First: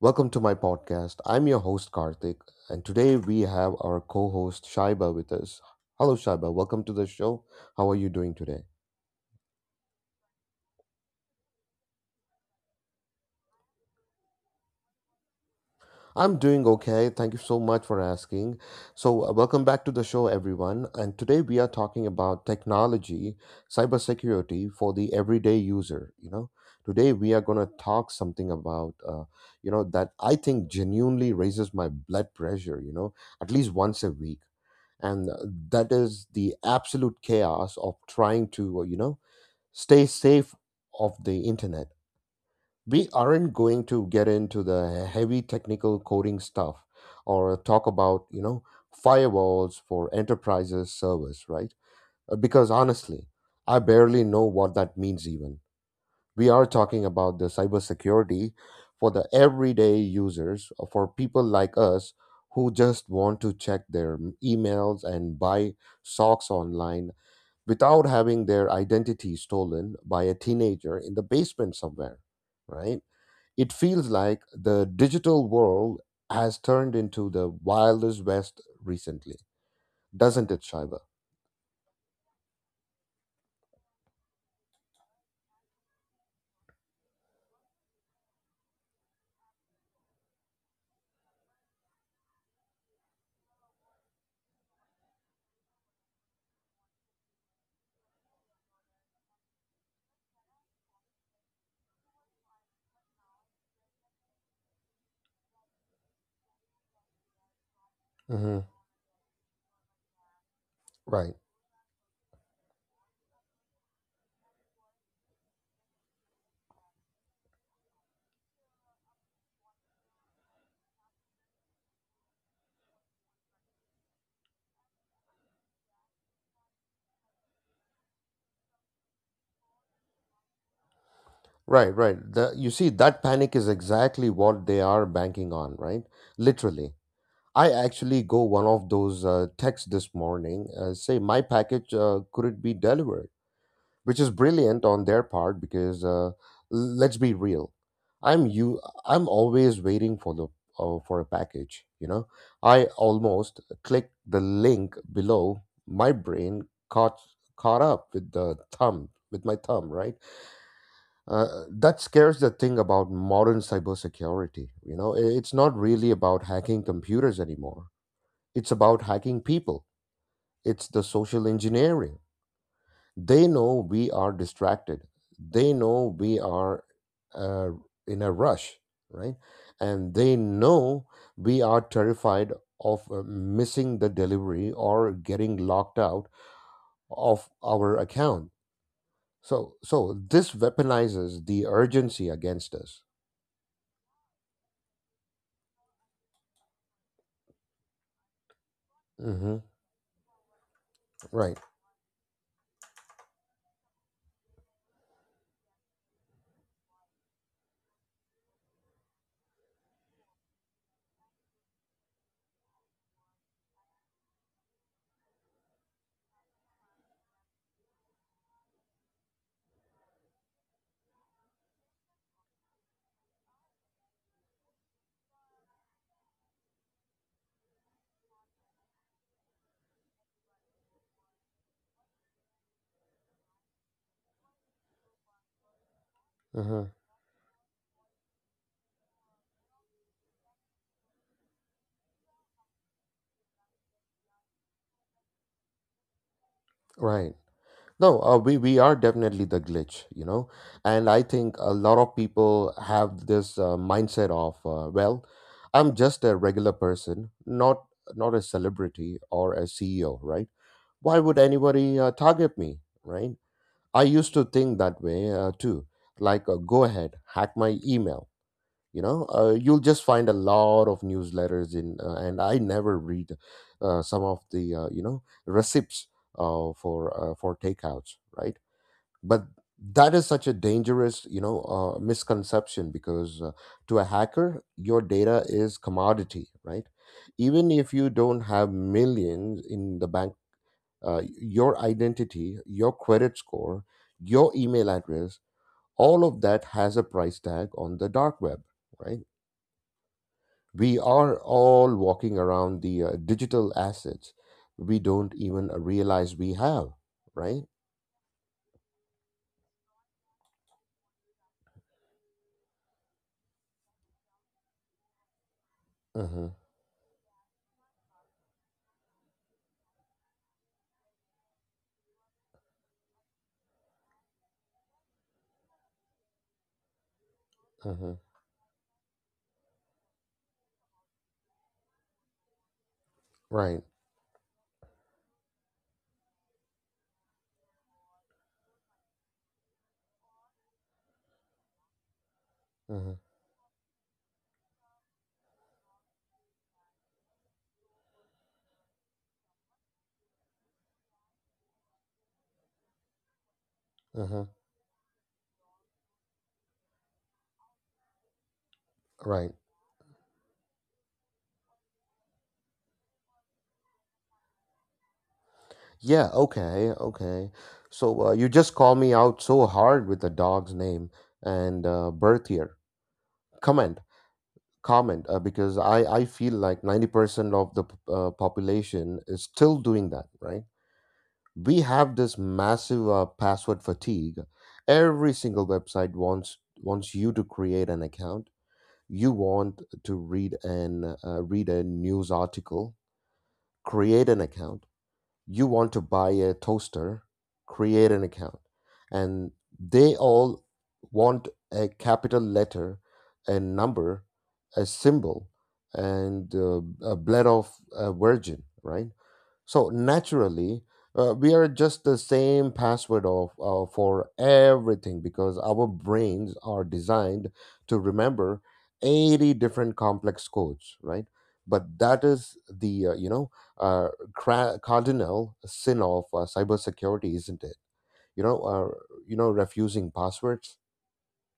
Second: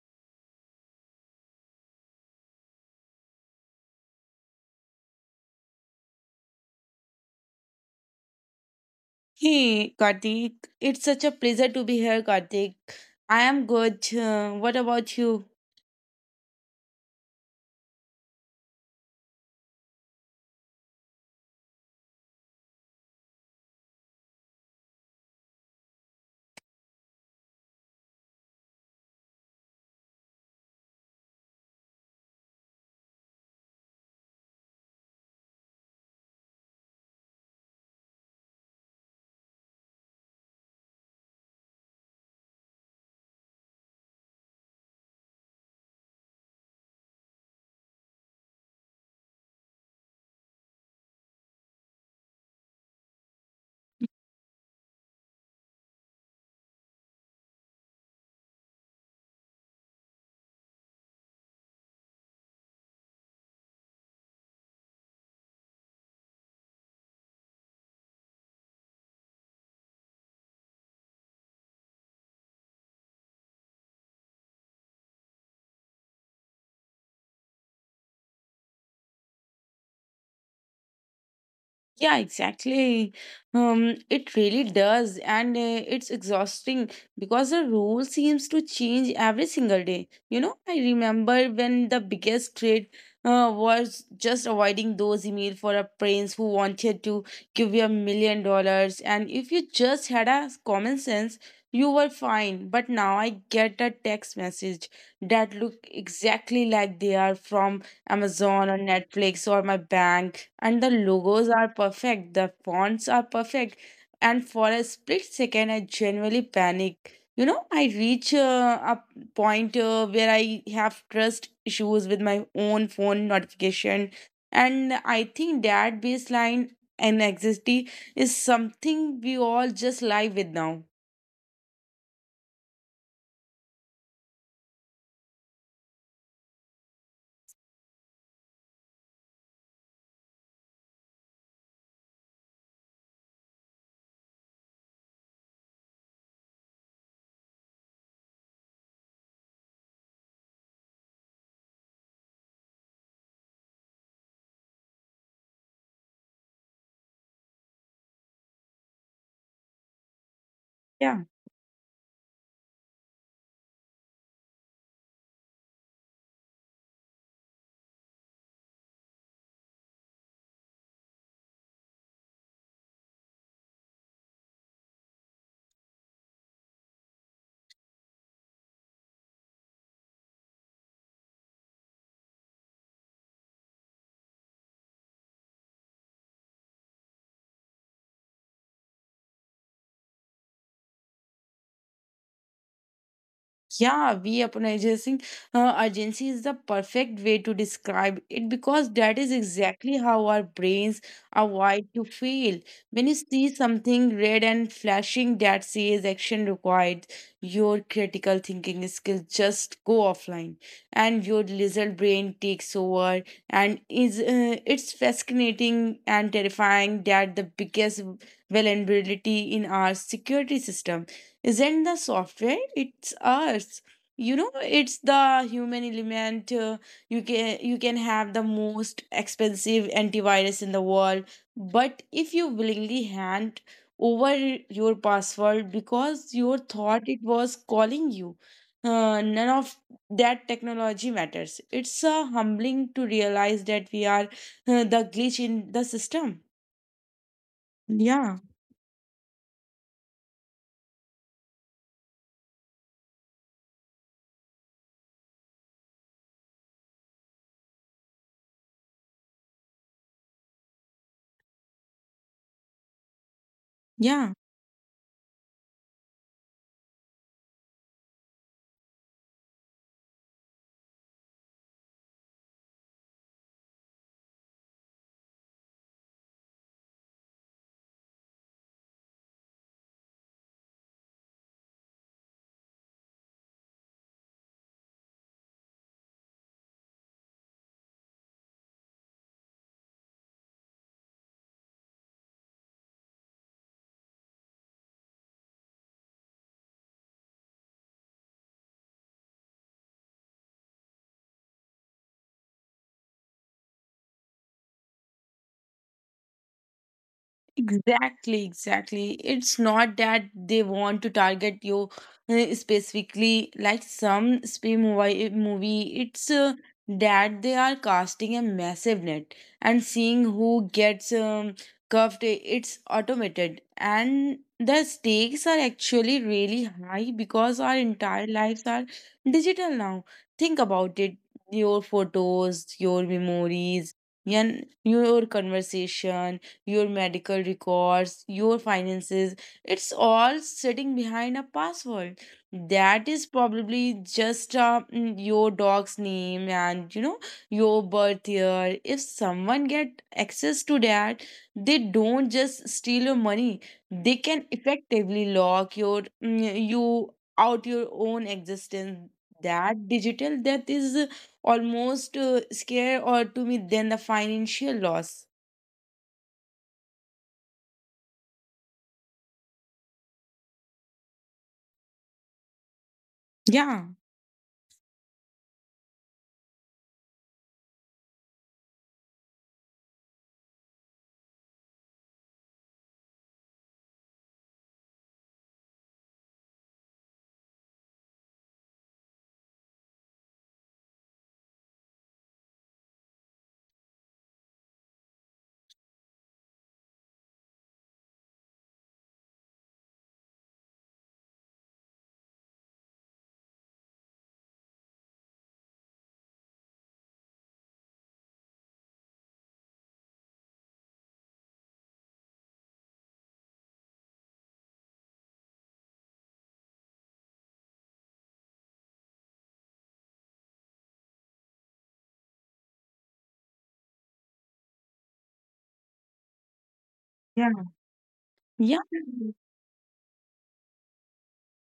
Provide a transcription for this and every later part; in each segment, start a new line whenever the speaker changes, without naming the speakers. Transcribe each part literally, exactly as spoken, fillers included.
Welcome to my podcast. I'm your host, Karthik, and today we have our co host, Shaiba, with us. Hello, Shaiba. Welcome to the show. How are you doing today?
Hey, Kartik. It's such a pleasure to be here, Kartik. I am good. Uh, what about you?
I'm doing okay. Thank you so much for asking. So, uh, welcome back to the show, everyone. And today we are talking about technology, cybersecurity for the everyday user. You know, today we are going to talk something about, uh, you know, that I think genuinely raises my blood pressure, you know, at least once a week and uh, that is the absolute chaos of trying to uh, you know, stay safe of the internet. We aren't going to get into the heavy technical coding stuff or talk about, you know, firewalls for enterprises servers, right? Uh, because honestly, I barely know what that means even. We are talking about the cybersecurity for the everyday users, uh, for people like us who just want to check their emails and buy socks online without having their identity stolen by a teenager in the basement somewhere, right? It feels like the digital world has turned into the wildest west recently, doesn't it, Shiva?
Yeah, exactly. Um, it really does, and uh, it's exhausting because the role seems to change every single day. You know, I remember when the biggest trade uh, was just avoiding those emails for a prince who wanted to give you a million dollars, and if you just had a common sense, you were fine. But now I get a text message that look exactly like they are from
Hmm.
Amazon or Netflix or my bank, and the
Right.
logos are perfect, the fonts are perfect. And for a split second, I genuinely panic. You know, I reach uh, a point uh, where I have trust issues with my own phone notification, and I think that baseline anxiety is something we all just live with now.
Right, right. The, you see, that panic is exactly what they are banking on, right? Literally. I actually go one of those uh, texts this morning, uh, say my package uh, couldn't be delivered, which is brilliant on their part because uh, l- let's be real. I'm you. I'm always waiting for the uh, for a package. You know, I almost click the link below. My brain caught caught up with the thumb with my thumb, right?
Yeah.
Uh, that scares the thing about modern cybersecurity. You know, I- it's not really about hacking computers anymore. It's about hacking people. It's the social engineering. They know we are distracted. They know we are uh, in a rush, right? And they know we are terrified of uh, missing the delivery or getting locked out of our account. So, so this weaponizes the urgency against us.
Yeah, weaponizing uh, urgency is the perfect way to describe it because that is
Mhm.
exactly how our brains are
Right.
wired to feel. When you see something red and flashing that says action required, your critical thinking skills just go offline and your lizard brain takes over. And is uh, it's fascinating and terrifying that the biggest vulnerability in our security system isn't the software, it's us, you know. It's the human element. Uh, you can you can have the most expensive antivirus in the world, but if you willingly hand over your password because you
Hmm.
thought it was calling you, uh, none of that technology matters. It's uh, humbling to realize that we are uh, the glitch in the system.
Right. No, uh,
yeah
we we are definitely the glitch, you know, and I think a lot of people have this uh, mindset of, uh, well, I'm just a regular person, not not a celebrity or a C E O, right? Why would anybody uh, target me, right? I
yeah
used to think that way uh, too. Like, uh, go ahead, hack my email, you know. Uh, you'll just find a lot of newsletters in uh, and I never read uh, some of the uh, you know, receipts uh, for uh, for takeouts, right? But that is such a dangerous, you know, uh, misconception because, uh, to a hacker your data is commodity, right? Even if you don't have millions in the bank, uh, your identity, your credit score, your email address, all of that has a price tag on the dark web, right? We are all walking around the uh, digital assets we don't even uh, realize we have, right?
Exactly, exactly. It's not that they want to target you uh, specifically like some spy movie. movie. It's
Mm-hmm.
uh, that they are casting a massive net and seeing who gets um, cuffed. eh, It's automated, and the stakes are actually really high because our
Mm-hmm.
entire lives are digital now. Think about it. Your photos, your
Right.
memories, and your conversation, your medical records, your finances. It's all sitting behind a password that
Mm-hmm.
is probably just uh, mm, your dog's name and, you know, your birth year. If someone get access to that, they don't just steal your money. They
Mm-hmm.
can effectively lock your mm, you out your own existence.
Right.
That digital death is uh, almost uh, scare or to me than the financial loss.
Yeah, okay, okay. So uh, you just call me out so hard with the dog's name and uh, birth year.
Yeah.
Comment, comment, uh, because I, I feel like ninety percent of the p- uh, population is still doing that, right? We have this massive uh, password fatigue. Every single website wants wants you to create an account. You want to read an uh, read a news article, create an account. You want to buy a toaster, create an account, and they all want a capital letter, a number, a symbol, and uh, a blend of a virgin, right? So naturally, uh, we are just the same password of uh, for everything because our brains are designed to remember eighty different complex codes, right? But that is the, uh, you know, uh, cra- cardinal sin of uh, cybersecurity, isn't it? You know,
Yeah,
uh, you know, refusing passwords.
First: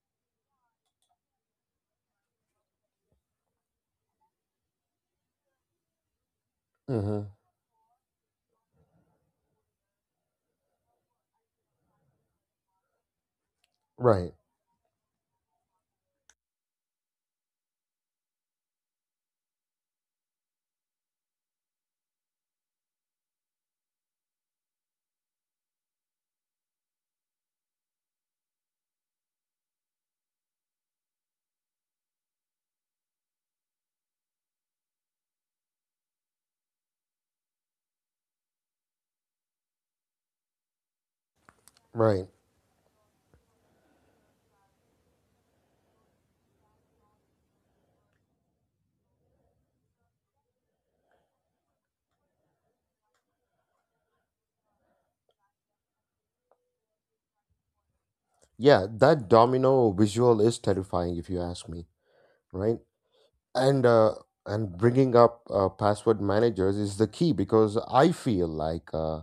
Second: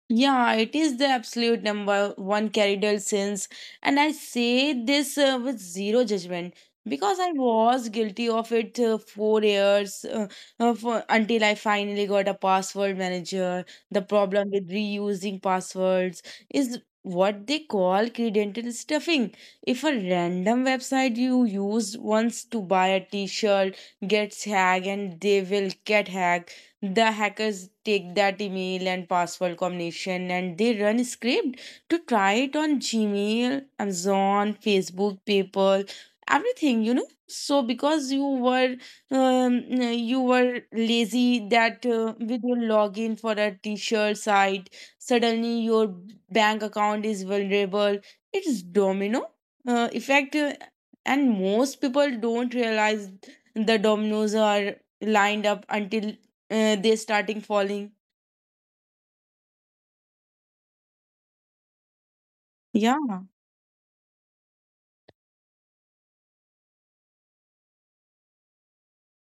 yeah, it is the absolute number one cardinal sins, and I say this uh, with zero judgment because
Hmm.
I was guilty of it uh, four years, uh, uh, for, until I finally got a password manager. The
Right,
problem with reusing passwords is what they call credential stuffing. If a random website you used once to buy a T-shirt gets hacked, and they will get hacked, the hackers take that email and password combination and they run script to try it on Gmail, Amazon, Facebook, PayPal, everything, you know. So because you were um, you were lazy that uh,
right.
with your login for a t-shirt site, suddenly your bank account is vulnerable. It's domino uh, effect, uh, and most people don't realize the dominoes are lined up until uh, they're starting falling.
Yeah, that domino visual is terrifying if you ask me, right?
Yeah,
and uh, and bringing up uh, password managers is the key because I feel like, uh,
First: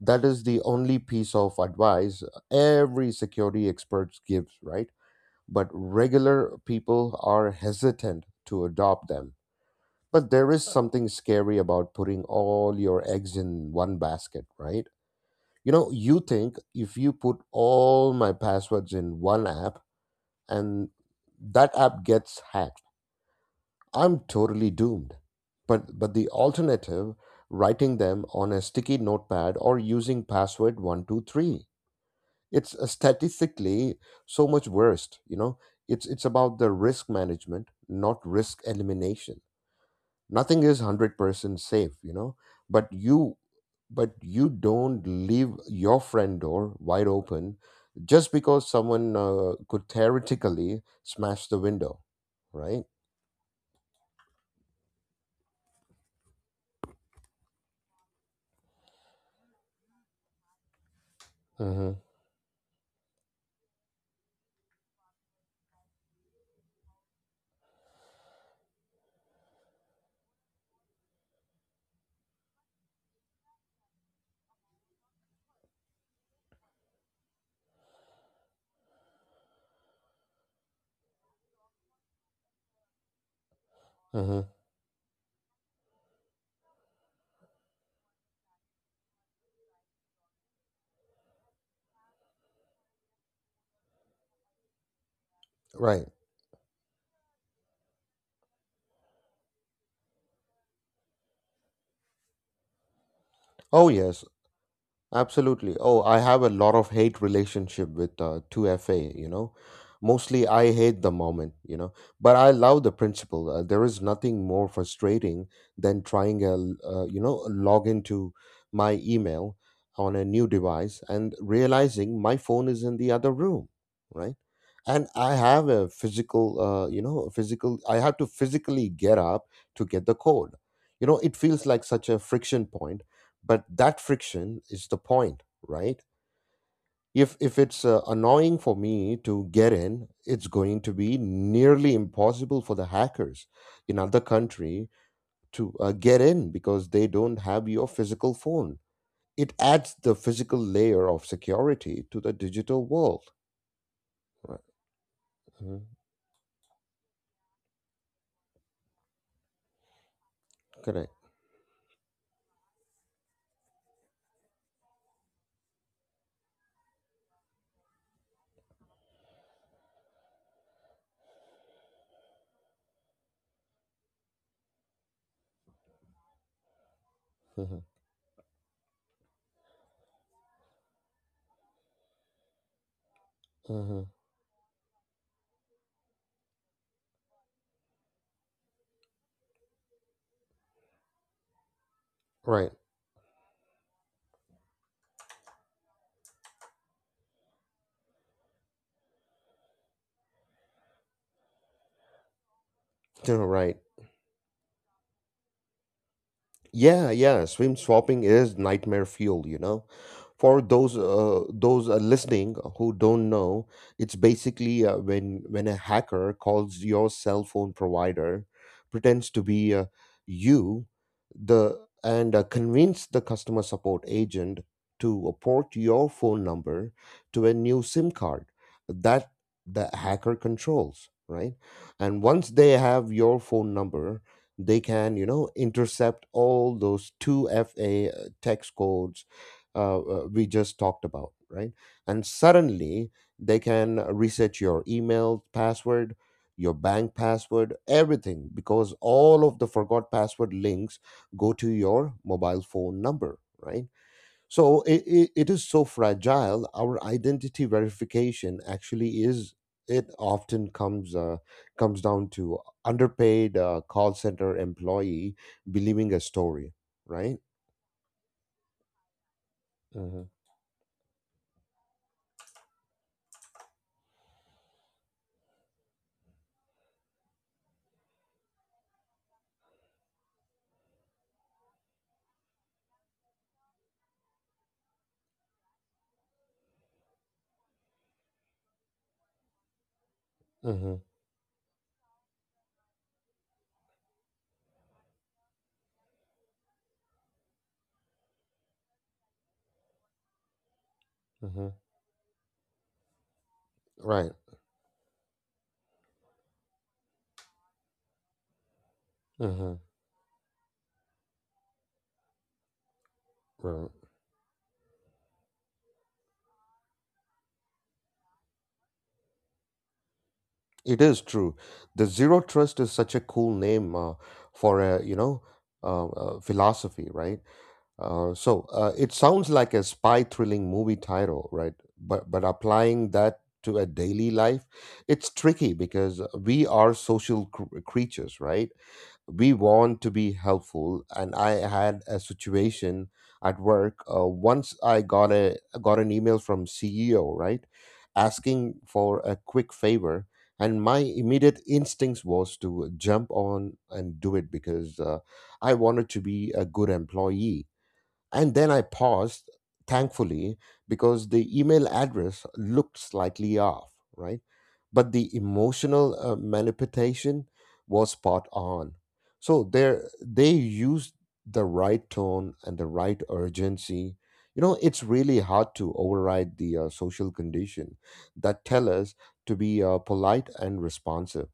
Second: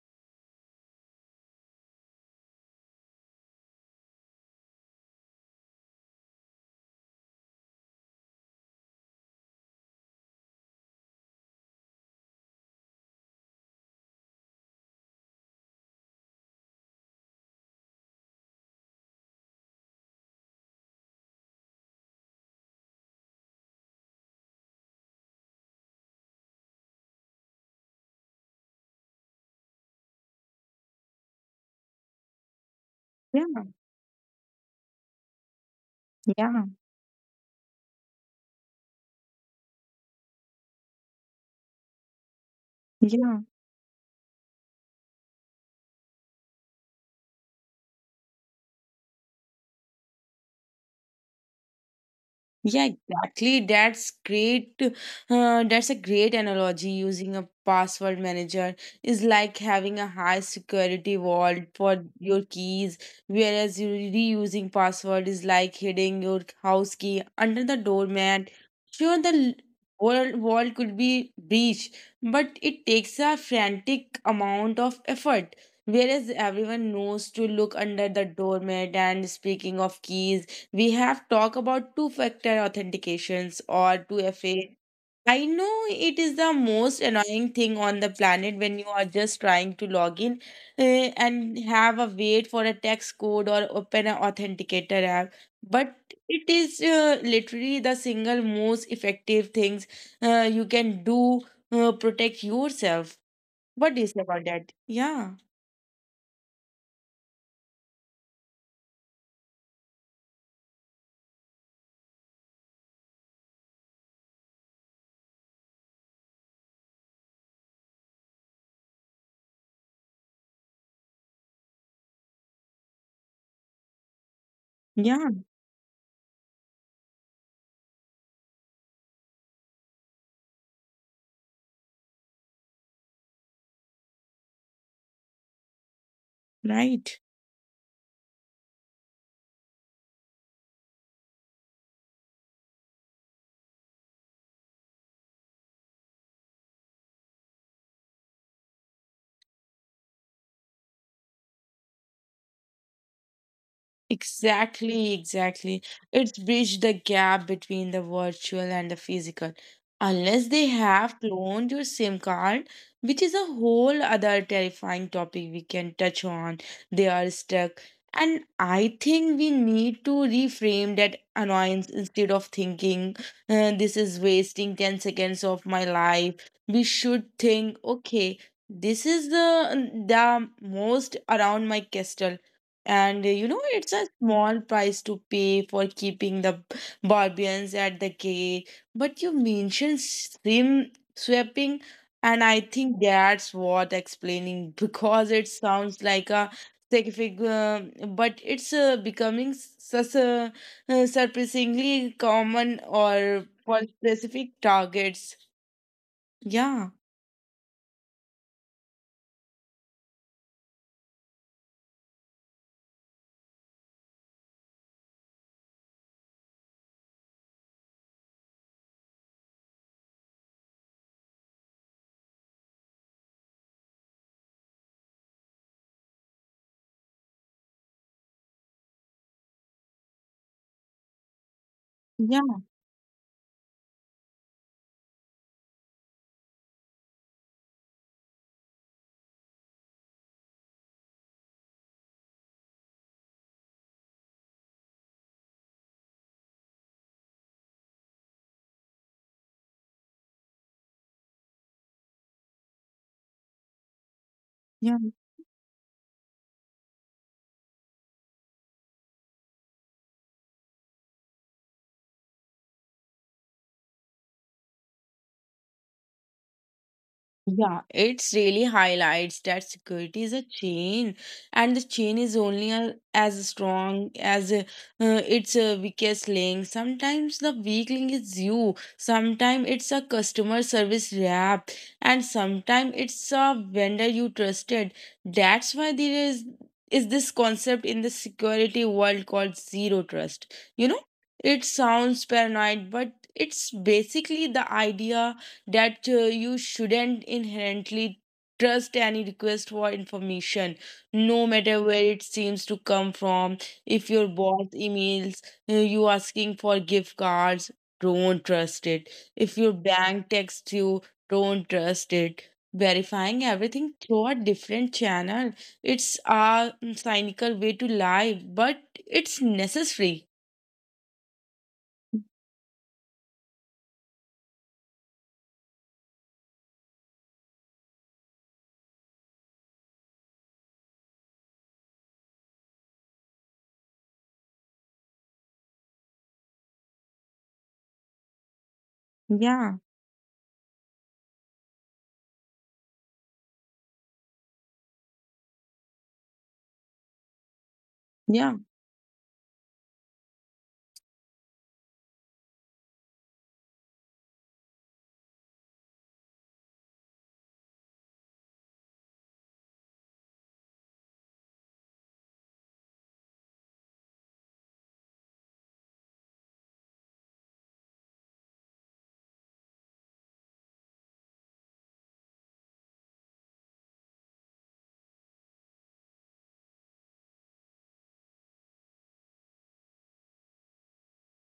that is the only piece of advice every security expert gives, right? But regular people are hesitant to adopt them, but there is something scary about putting all your eggs in one basket, right? You know, you think if you put all my passwords in one app, and that app gets hacked, I'm totally doomed. But but the alternative, writing them on a sticky notepad or using password one two three. It's, uh,
yeah,
statistically so much worse, you know. It's it's about
yeah,
the risk management, not risk elimination. Nothing is one hundred percent safe, you know. But you
yeah.
but you don't leave your friend door wide open just because someone uh, could theoretically smash the window, right?
Yeah, exactly. That's great. Uh, that's a great analogy. Using a password manager is like having a high security vault
Mhm.
for your keys, whereas you reusing password is like hiding your house key under the doormat. Sure, the world vault could be breached, but it takes a frantic amount of effort. Whereas everyone knows to look under the doormat. And speaking of keys, we have talked about two factor authentications or
Mhm.
two F A. I know it is the most annoying thing on the planet when you are just trying to log in, eh, and have a wait for a text code or open an authenticator app. But
Right.
it is uh, literally the single most effective things uh, you can do uh, protect yourself.
Oh,
What do you say
yes,
about that? Yeah,
absolutely. Oh, I have a lot of hate relationship with uh, two F A, you know. Mostly I hate the moment, you know, but I love the principle. Uh, there is nothing more frustrating than trying a, l- uh, you know, log into my email on a new device and realizing my phone is in the other room, right? And
yeah,
I have a physical, uh, you know, a physical, I have to physically get up to get the code. You know, it feels like such a friction point, but that friction is the point, right?
right.
If if it's uh, annoying for me to get in, it's going to be nearly impossible for the hackers in other country to uh, get in because they don't have your physical phone. It adds the physical layer of security to the digital world, right?
Exactly, exactly.
Mhm.
It's bridged the gap between the virtual and the physical. Unless they
Correct.
have cloned your SIM card, which is a whole other terrifying topic we can touch on, they are stuck. And I think we need to reframe that annoyance. Instead of thinking, "Uh, this is wasting ten seconds of my life," we should think,
Mhm.
okay, this is the, the most around my castle, and, uh, you know, it's a
Mhm.
small price to pay for keeping the b- Barbarians at the gate. But you mentioned sim swapping, and I
Right.
think that's what explaining because it sounds like a scientific, uh, but it's uh, becoming such a uh, surprisingly common or
Right.
for specific targets. Yeah,
Yeah, yeah, swim swapping is nightmare fuel, you know. For those uh, those uh, listening who don't know, it's basically uh, when when a hacker calls your cell phone provider, pretends to be uh, you, the and uh, convince the customer support agent to port your phone number to a new SIM card that the hacker controls, right? And once
yeah,
they have your phone number, they can, you know, intercept all those two F A uh, text codes uh, uh, we just talked about, right? And suddenly they can reset your email password, your bank password, everything because all of the forgot password links go to your mobile phone number, right? so
yeah.
it, it, it is so fragile. Our identity verification actually is, it often comes uh, comes down to underpaid uh, call center employee believing a story, right?
Yeah, it's really highlights that
Hmm.
security is a chain, and the chain is only a, as strong as uh, uh, its uh, weakest link. Sometimes the weak link is you, sometimes it's a customer service rep, and sometimes it's a vendor you trusted. That's why there is is this concept in the security world called zero trust. You
Hmm.
know, it sounds paranoid, but it's basically the idea that uh, you shouldn't inherently trust any request for information, no
Hmm.
matter where it seems to come from. If your
Right.
boss emails uh, you asking for gift cards, don't trust it. If your
Hmm.
bank texts you, don't trust it. Verifying
Right.
everything through a different channel, it's a mm, cynical way to lie, but it's necessary.
It is true. The zero trust is such a cool name, uh, for a you know uh, uh, philosophy, right? Uh, so uh, it sounds like a spy thrilling movie title, right? But but applying that to a daily life, it's tricky because we are social cr- creatures, right? We
yeah
want to be helpful, and I had a situation at work. Uh, once I got a got an email from C E O, right,
yeah
asking for a quick favor, and my immediate instincts was to jump on and do it because uh, I wanted to be a good employee, and then I paused, thankfully, because the email address looked slightly off, right? But the emotional uh, manipulation was spot on. So there, they used the right tone and the right urgency. You know, it's really hard to override the uh, social condition that tell us to be uh, polite and responsive,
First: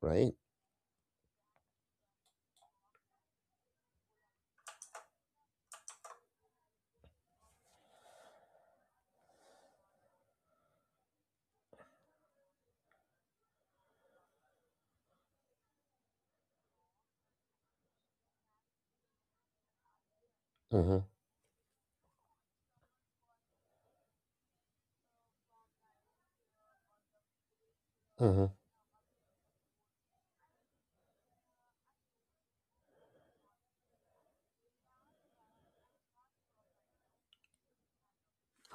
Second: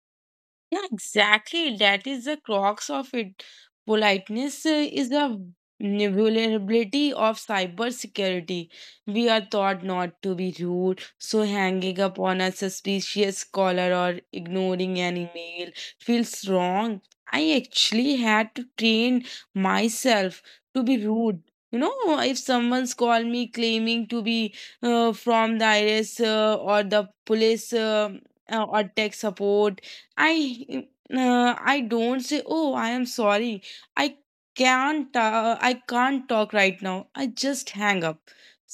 right?
Yeah, exactly. That is the crux of it. Politeness uh, is the vulnerability of cybersecurity. We are taught not to be rude, so hanging up on a suspicious caller or ignoring an email feels wrong. I actually had to train myself to
Mm-hmm.
be rude. You know, if someone's called me claiming to be uh, from the I R S, uh, or the police, uh,
Mm-hmm.
uh, or tech support, I uh, I don't say, "Oh, I am sorry. I can't uh, I can't talk right now." I just hang up.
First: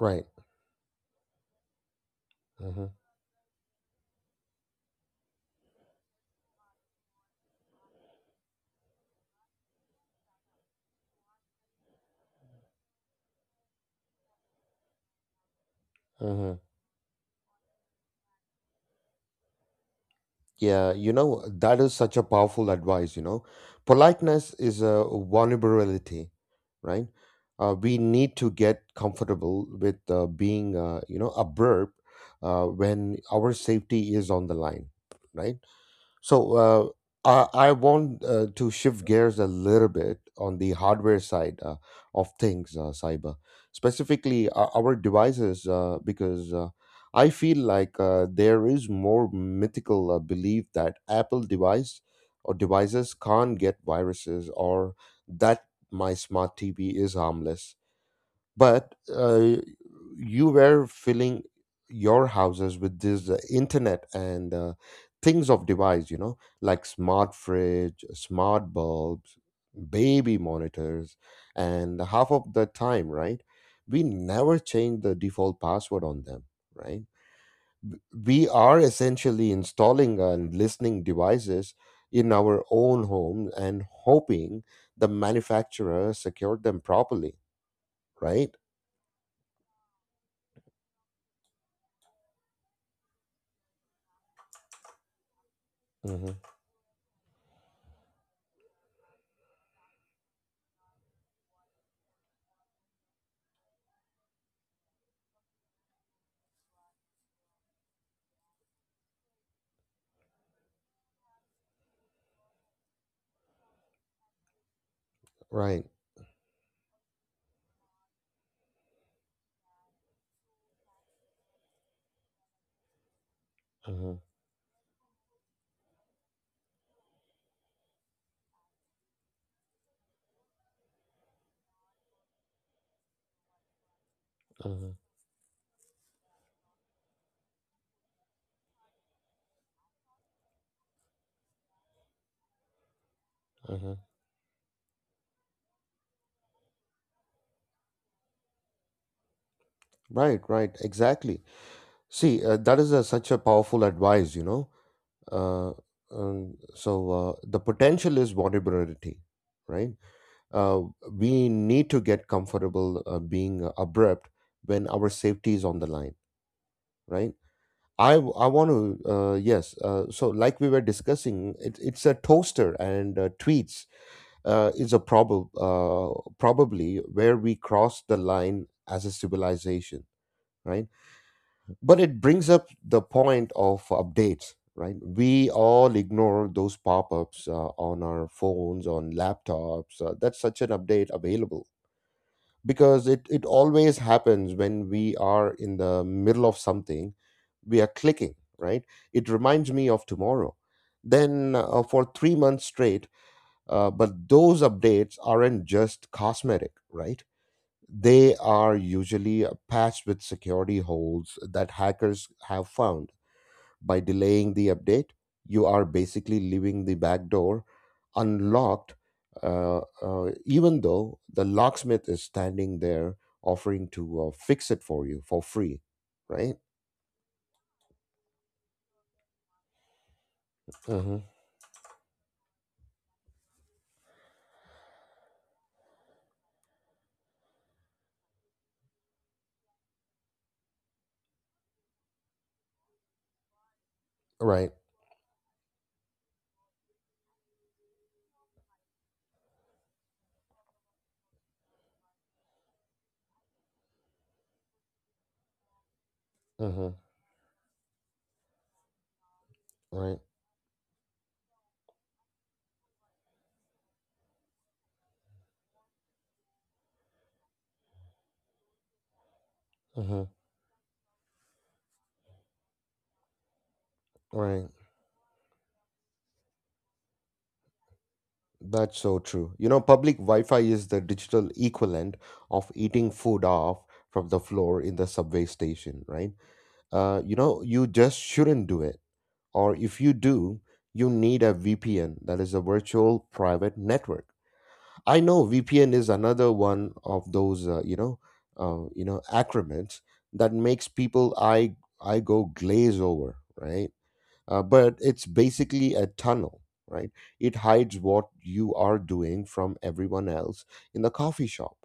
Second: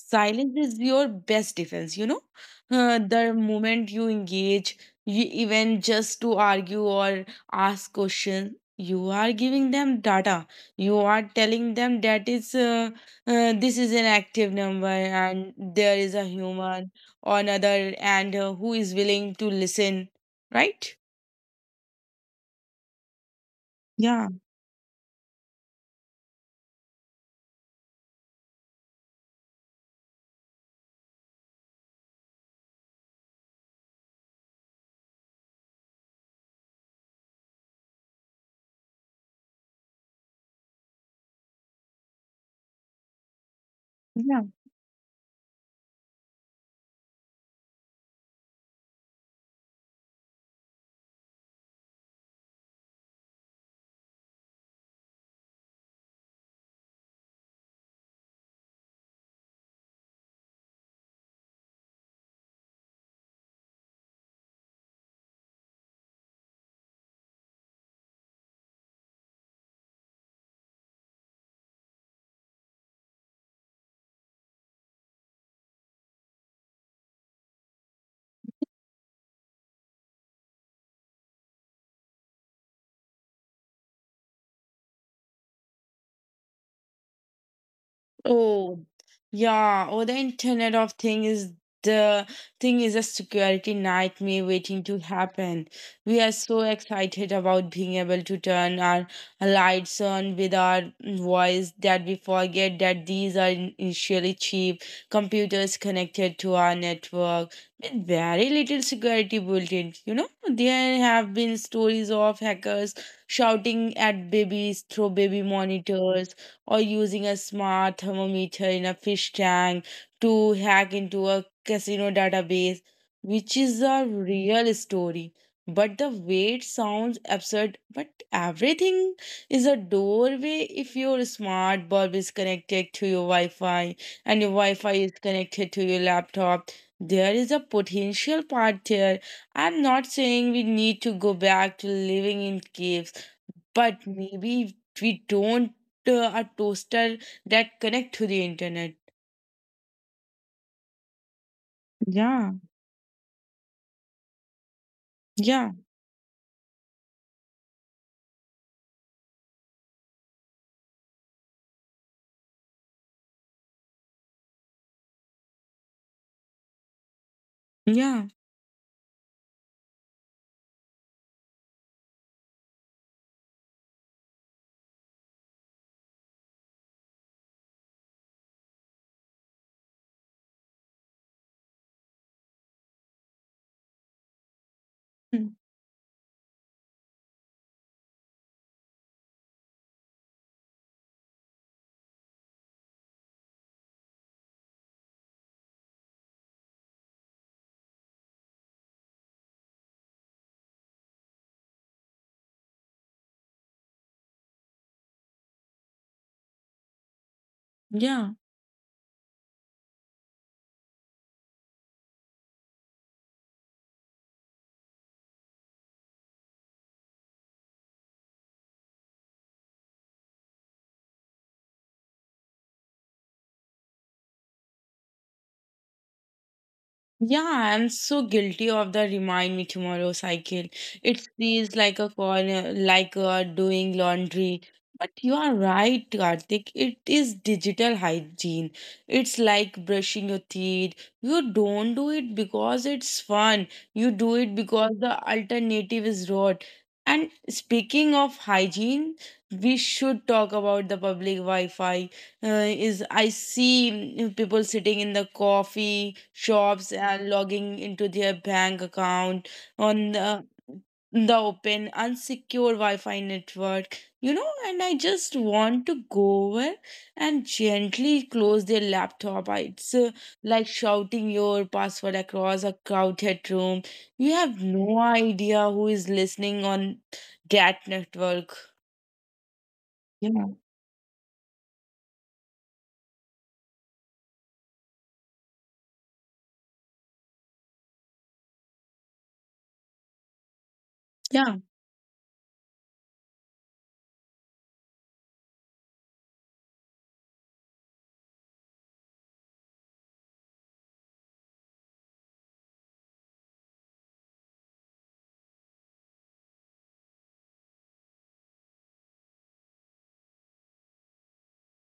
Right.
is your best defense, you know?
Mm-hmm.
Uh, the moment you engage, you even just to argue or ask question, you are giving them data. You are telling them that is uh, uh, this is an active number and there is a
Mm-hmm.
human on other and, uh, who is willing to listen,
Yeah,
right?
you know, that is such a powerful advice, you know.
Yeah,
Politeness is a vulnerability, right? Uh, we need to get comfortable with uh, being, uh, you know, abrupt uh, when our safety is on the line, right? So uh, I, I want uh, to shift gears a little bit on the hardware side uh, of things, uh, Cyber,
yeah.
specifically uh, our devices, uh, because uh, I feel like, uh, there is more mythical uh, belief that Apple device or devices can't get viruses or that my smart T V is harmless, but uh, you were filling your houses with this uh, internet and, uh, things of device, you know, like smart fridge, smart bulbs, baby monitors, and half of the time, right, we never change the default password on them, right? We are essentially installing and listening devices in our own home and hoping the manufacturer secured them properly, right?
Oh, yeah. Oh, the Internet of Things is the thing is a security nightmare waiting to happen. We are
Hmm.
so excited about being able to turn our lights on with our voice that we forget that these are in- initially cheap computers connected to our network with very little security built in. You know, there have been stories of hackers shouting at babies through baby
Right.
monitors or using a smart thermometer in a fish tank to hack into a casino database, which is a
Uh-huh.
real story. But the way it sounds absurd, but everything is a doorway. If your smart bulb is connected to your Wi Fi and your Wi Fi
Uh-huh.
is connected to your laptop, there is a potential part there. I'm not saying we need to go back to living in caves,
Uh-huh.
but maybe we don't uh, a toaster that connect to the internet.
Right, right, exactly. See,
Yeah,
uh, that is a, such a powerful advice, you know.
yeah,
Uh, um, so uh, the potential is vulnerability, right? Uh, we need to get comfortable uh, being abrupt when our safety is on the line, right? I
yeah,
w- I want to, uh, yes. Uh, so like we were discussing, it, it's a toaster and uh, tweets uh, is a problem, uh, probably where we cross the line as a civilization, right? But it brings up the point of updates, right? We
mm,
all ignore those pop-ups uh, on our phones, on laptops, uh, that's such an update available. Because it, it always happens when we are in the middle of something, we are clicking, right? It reminds me of tomorrow then uh, for three months straight. Uh, but those updates aren't just cosmetic, right?
yeah.
They are usually uh, patched with security holes that hackers have found. By delaying the update, you are basically leaving the back door unlocked, uh, uh, even though the locksmith is standing there offering to uh, fix it for you for free, right?
Yeah, I'm so guilty of the remind me tomorrow cycle.
Hmm.
It feels like a corner, like uh, doing laundry. But you are right, Karthik. It is digital hygiene. It's like brushing your teeth. You don't do it because it's fun. You do it
Right.
because the alternative is rot. And speaking of hygiene, we should talk about the public Wi-Fi. Uh, is I see mm, people sitting in the coffee shops
Hmm.
and logging into their bank account on
Right.
the, the open, unsecure Wi Fi network, you know. And I just want to go over and gently close their laptop. I- It's uh,
Hmm.
like shouting your password across a crowded room. You have
Right.
no idea who is listening on that network.
That's so true. You know, public Wi
Yeah,
Fi is the digital equivalent of eating food off from the floor in the subway station, right? Uh, you know, you just shouldn't do it. Or if you do, you need a
yeah,
V P N, that is a virtual private network. I know V P N is another one of those, uh, you know, uh, you know, acronyms that makes people I I go glaze over, right? Uh, but it's basically a tunnel, right? It hides what you are doing from everyone else in the coffee shop.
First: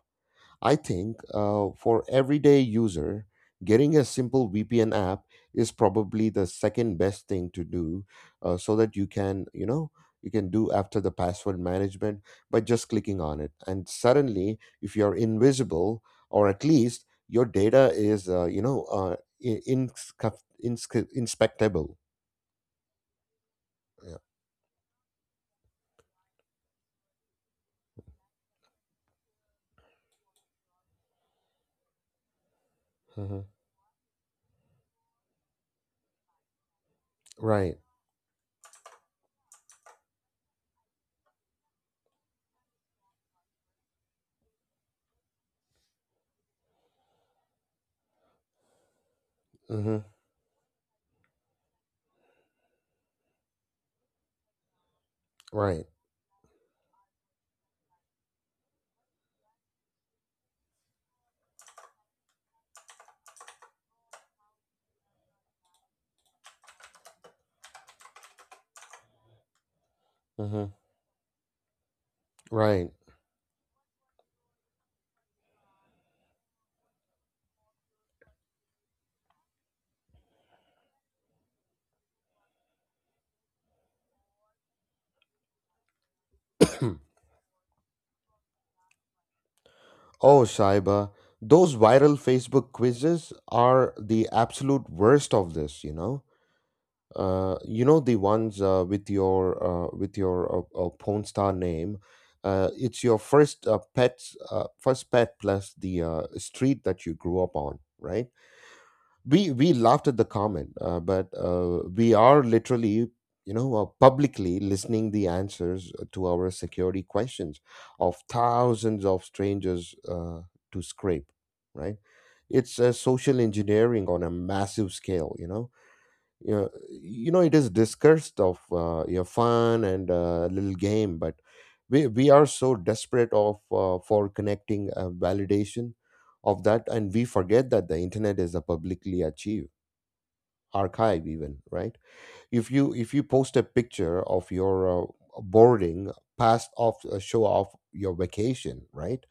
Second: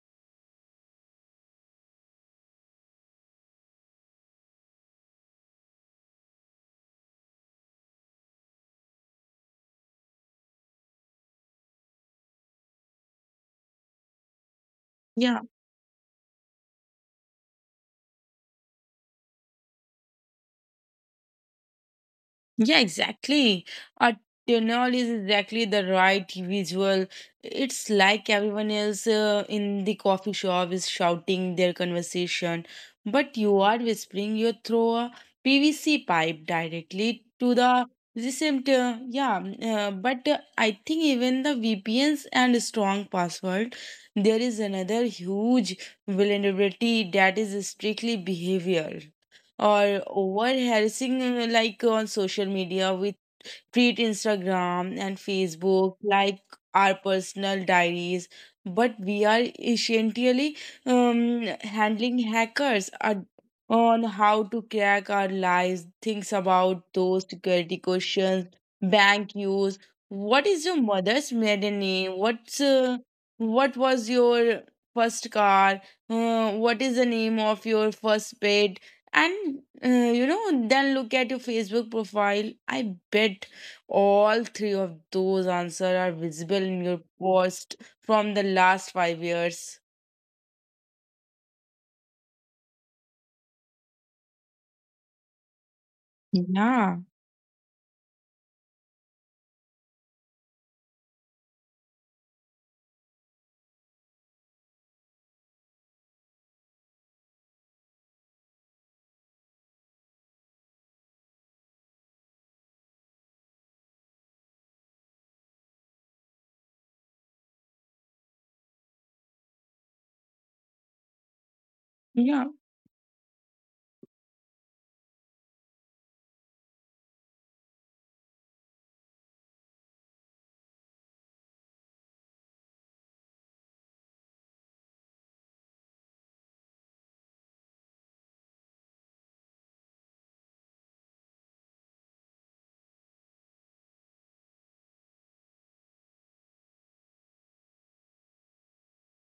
I think uh, for everyday user, getting a simple V P N app is probably the second best thing to do, uh, so that you can, you know, you can do after the password management by just clicking on it. And suddenly, if you're
yeah.
invisible, or at least your data is, uh, you know, uh, i- insca- insca- inspectable.
Yeah, exactly. A
Yeah.
tunnel is exactly the right visual. It's like everyone else uh, in the coffee shop is shouting their conversation, but
Hmm.
you are whispering your through a P V C pipe directly to
Right.
the recent. Uh, yeah, mm, uh, but uh, I think even the V P Ns and strong password, there is another huge vulnerability that is strictly behavior. Or
Hmm.
overharassing like on social media, with treat Instagram and
Right.
Facebook like our personal diaries, but we are essentially um, handling hackers are on how to crack our lives, things about those security questions, bank use. What is
Hmm.
your mother's maiden name? What's
Right.
uh, what was your first car? Uh, what is the name of your first pet? And uh, You know, then look at your Facebook profile. I bet all three of those answers are visible in your post from the last five years.
Oh, Shaiba, those viral Facebook quizzes are the absolute worst of this, you know.
Yeah,
Uh, you know the ones uh, with your uh, with your uh, uh, porn star name. Uh, it's your first uh, pet's uh, first pet plus the uh, street that you grew up on, right? we we laughed at the comment, uh, but uh, we are literally, you know uh, publicly listening the answers uh, to our security questions of thousands of strangers uh, to scrape, right?
yeah,
It's a social engineering on a massive scale, you know you know, you know It is discussed of uh, your fun and uh, little game, but we, we are so desperate of uh, for connecting uh, validation of that, and we forget that the internet is a publicly achieved archive even, right? If you if you post a picture of your uh, boarding past off uh, show off your vacation, right?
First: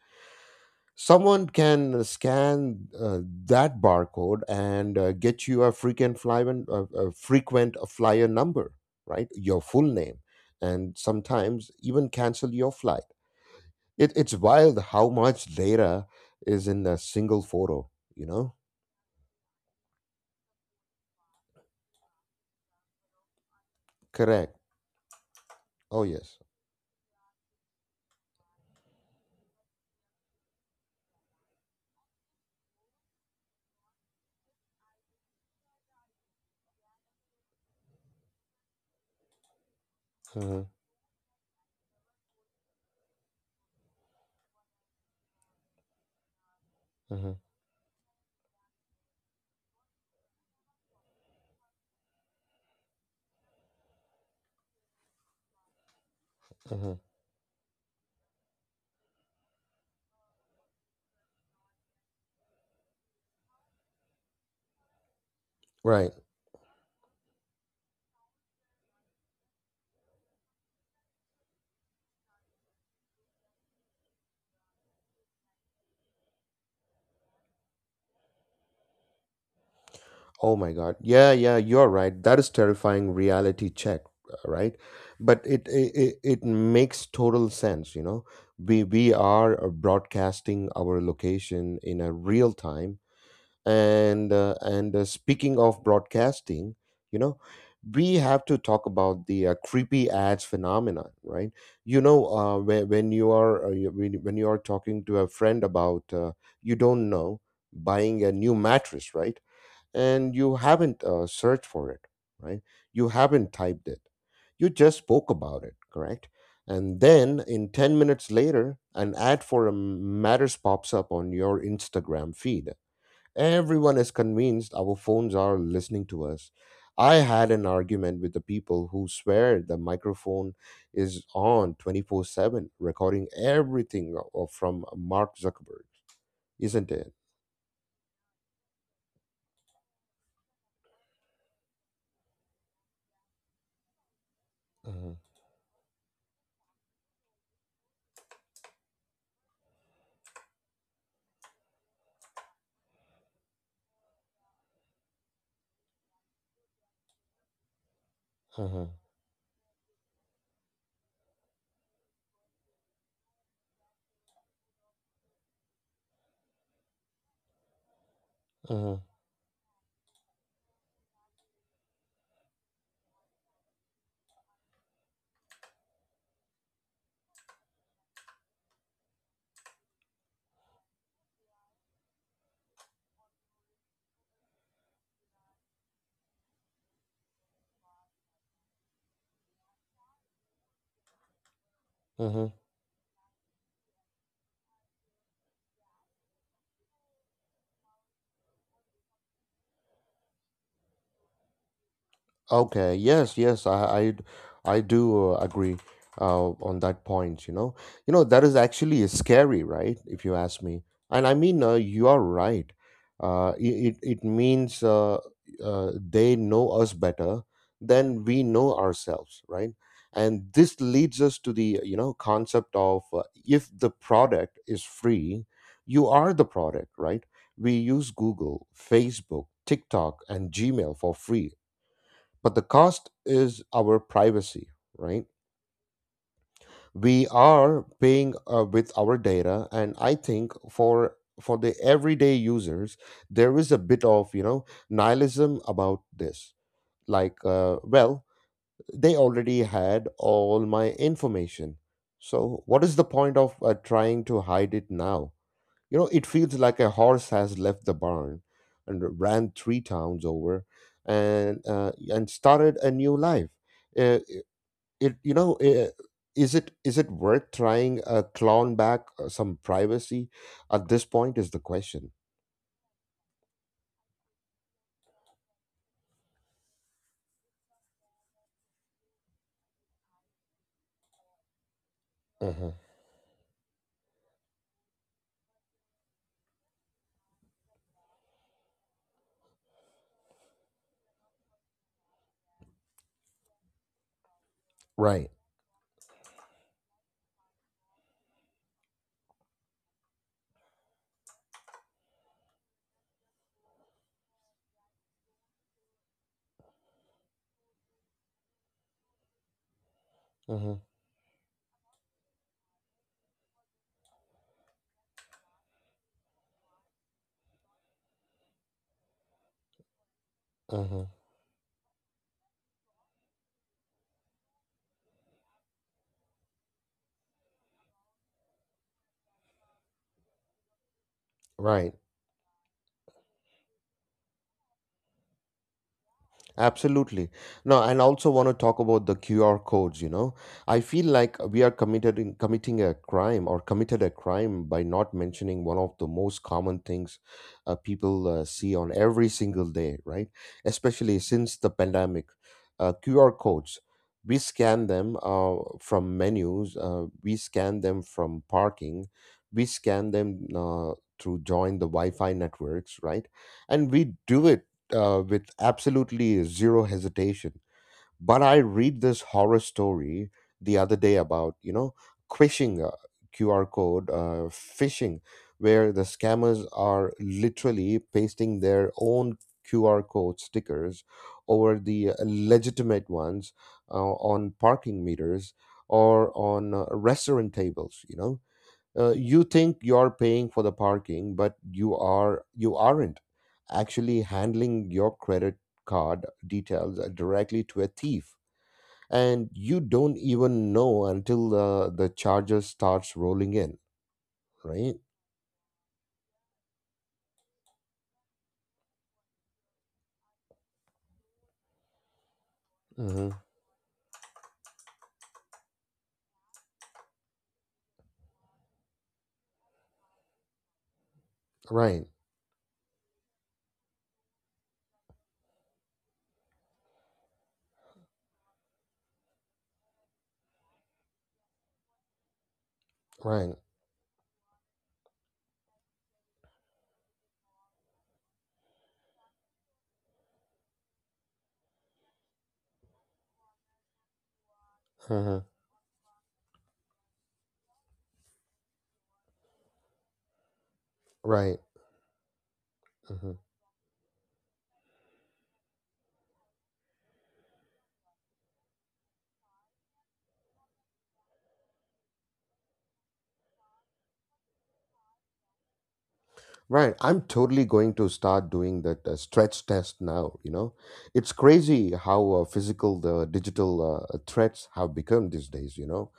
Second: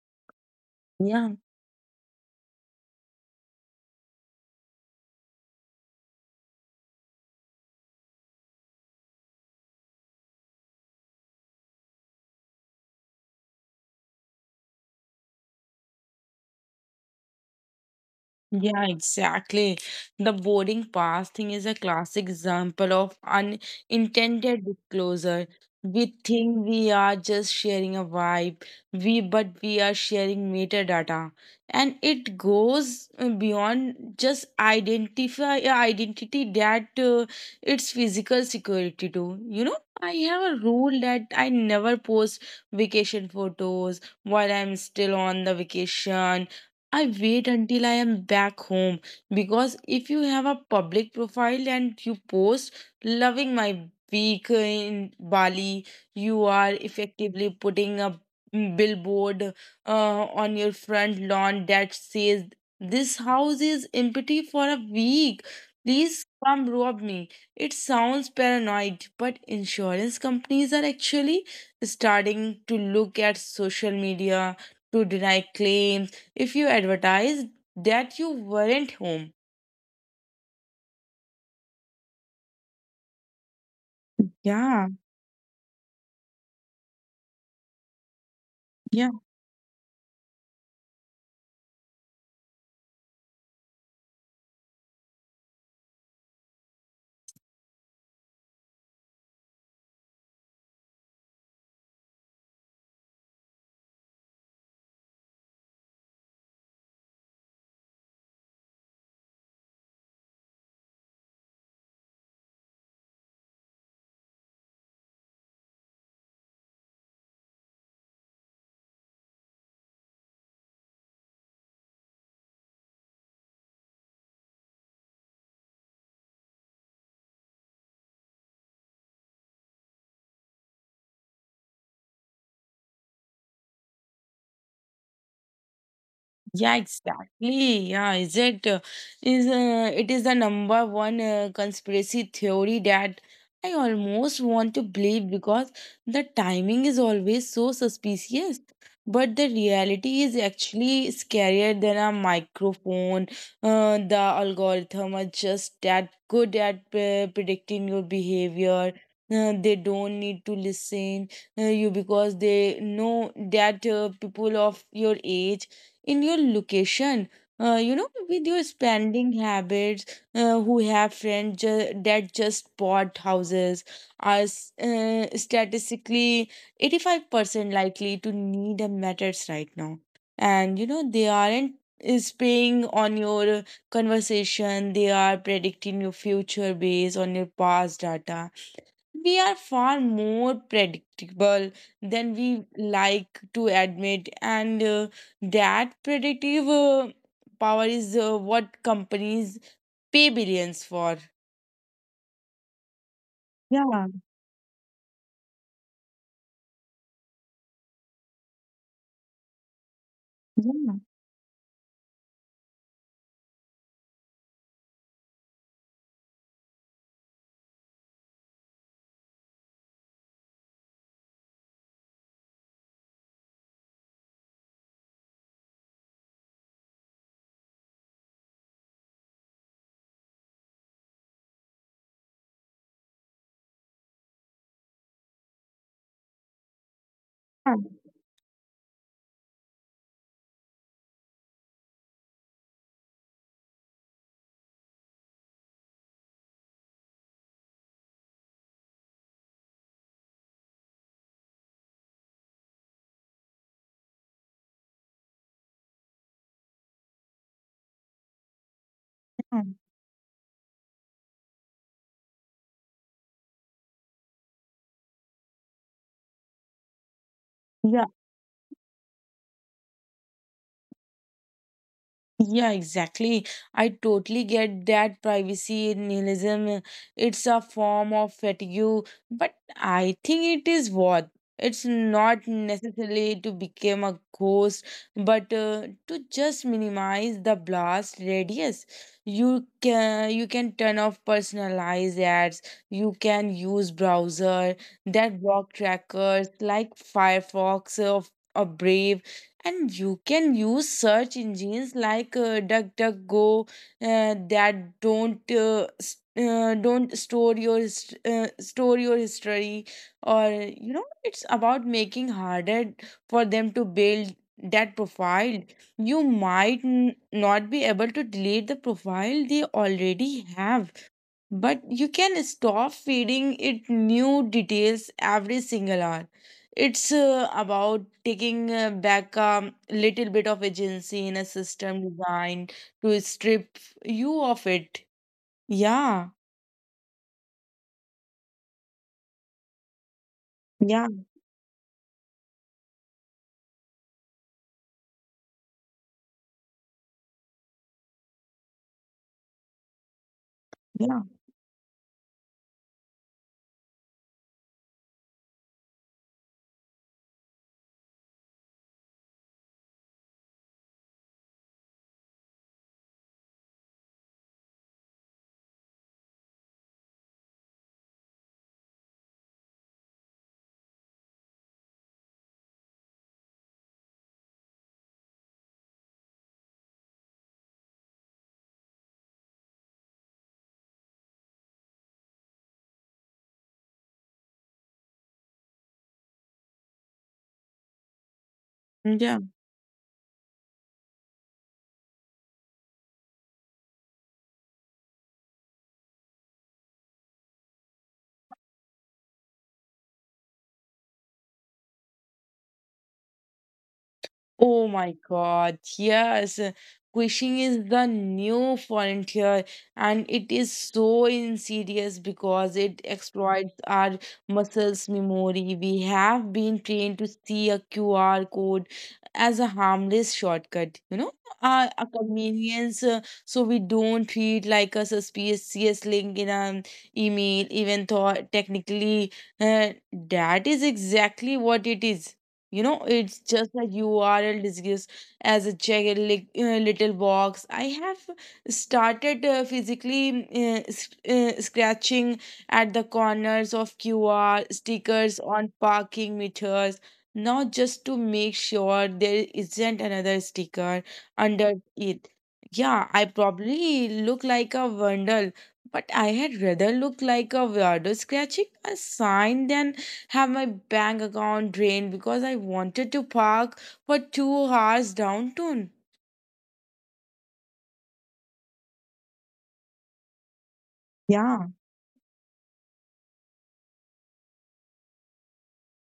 yeah.
Someone can scan uh, that barcode and uh, get you a frequent flyer uh, a frequent flyer number, right? Your full name, and sometimes even cancel your flight. It, it's wild how much data is in a single photo, you know.
Yeah, exactly. The boarding pass thing is a classic example of
Correct.
unintended disclosure.
Oh,
We
yes.
think we are just sharing a vibe, we but we are sharing metadata, and it goes uh, beyond just identify uh, identity that uh, it's physical security too. You know, I have a
Uh-huh,
rule that I never post vacation photos while I'm still on the vacation. I
uh-huh,
wait until I am back home, because if you have a public profile and you post, "Loving my week in Bali," you are
uh-huh.
effectively putting a billboard uh, on your front lawn that says, "This house is empty for a week.
Right.
Please come rob me." It sounds paranoid, but insurance companies are actually starting to look at social media to deny claims if you advertised that you weren't home.
Oh my God. Yeah, yeah, you're right. That is terrifying reality check, uh, right?
Yeah,
But it it, it it makes total sense, you know. We
yeah.
we are uh, broadcasting our location in a real time. And uh, and uh, speaking of broadcasting, you know, we have to talk about the uh, creepy ads phenomenon, right? You know, uh, when when you are uh, you- when when you are talking to a friend about uh, you don't know, buying a new mattress, right? And you haven't uh, searched for it, right? You haven't typed it. You just spoke about it, correct? And then in ten minutes later, an ad for a matters pops up on your Instagram feed. Everyone is convinced our phones are listening to us. I had an argument with the people who swear the microphone is on twenty-four seven, recording everything o- from Mark Zuckerberg,
Yeah,
isn't it?
exactly. Yeah, is it uh, is uh, It is the number one uh, conspiracy theory that I almost want to
Uh-huh,
believe, because the timing is always so suspicious. But the reality is actually scarier than a microphone. Uh, the algorithm are just that good at uh, predicting your
uh-huh,
behavior. Uh, they don't need to listen uh, you, because they know that uh, people of your age, in your location, uh, you know, with your
uh-huh,
spending habits, uh, who have friends ju- that just bought houses are s- uh, statistically eighty-five percent likely to need a mattress right now. And you know, they aren't uh, spying on your conversation. They are predicting your future based on your past data. We are far more predictable than
uh-huh.
we like to admit. And uh, That predictive uh, power is uh, what companies pay billions for.
Okay. Yes. Yes.
Yeah,
I. I, I do uh, agree uh, on that point. You know. You know that is actually scary, right? If you ask me,
yeah,
and I mean, uh, you are right. Uh, it it it means uh, uh, they know us better than we know ourselves, right? And this leads us to the, you know, concept of uh, if the product is free, you are the product, right? We use Google, Facebook, TikTok, and Gmail for free, but the cost is our privacy, right? We
yeah,
are paying uh, with our data, and I think for for the everyday users, there is a bit of, you know, nihilism about this. Like, uh, well, they already had all my information, so what is the point of uh, trying to hide it now? You know, it feels like a horse has left the barn and ran three towns over, and uh, and started a new life. Uh, it you know eh, is it is it worth trying
yeah.
a clone back uh, some privacy at this point, is the question.
Yeah, exactly. I totally get that privacy nihilism. uh, It's a form of fatigue, but I think it is worth. It's not
Mm-hmm.
necessarily to become a ghost, but uh, to just minimize the blast radius. You can you can turn off personalized ads. You can use browser
Right.
that block trackers like Firefox, or or Brave, and you can use search engines like uh, DuckDuckGo uh, that don't uh, s- uh, don't store your hist- uh, store your history. Or
Mm-hmm.
you know, it's about making harder for them to build that profile. You might n- not be able to delete the profile they already have,
Mm-hmm.
but you can stop feeding it new details every single hour. It's uh, about taking uh, back a little bit of agency in a
Right.
system designed to strip you of it. Yeah.
Absolutely. No, and also want to talk about the Q R codes, you know. I
Yeah,
feel like we are committed in committing a crime, or committed a crime by not mentioning one of the most common things uh, people uh, see on every single day, right? Especially
yeah.
since the pandemic. Uh, Q R codes. We scan them uh, from menus, uh, we scan them from parking, we scan them uh, through join the Wi-Fi networks, right? And we do it uh, with absolutely zero hesitation. But I read this horror story the other day about, you know, phishing, uh, Q R code, uh, phishing, where the scammers are literally pasting their own Q R code stickers over the legitimate ones uh, on parking meters or on uh, restaurant tables, you know. Uh,
Yeah.
you think you're paying for the parking, but you are, you aren't actually handling your credit card details directly to a thief, and you don't even know until uh, the charges starts rolling in,
Oh
right.
my God, yes. Quishing is the new frontier, and it is so insidious because it
Hmm.
exploits our muscles memory. We have been trained to see a Q R code as a harmless shortcut, you know, uh, a
Right.
convenience. Uh, so we don't treat like a suspicious link in an email, even though technically uh, that is exactly what it is. You know, it's
Right.
just a U R L disguised as a check li- uh, little box. I have started uh, physically uh, s- uh, scratching at the corners of Q R stickers
Uh.
on parking meters, not just to make sure there isn't another sticker
Right.
under it. Yeah, I
Hmm.
probably look like a vandal, but I had rather look like a weirdo scratching a sign than have my bank account drained because I wanted to park for two hours downtown.
Right. I'm totally going to start doing that uh, stretch test now, you know. It's
Yeah.
crazy how uh, physical the digital uh, threats have become these days, you know.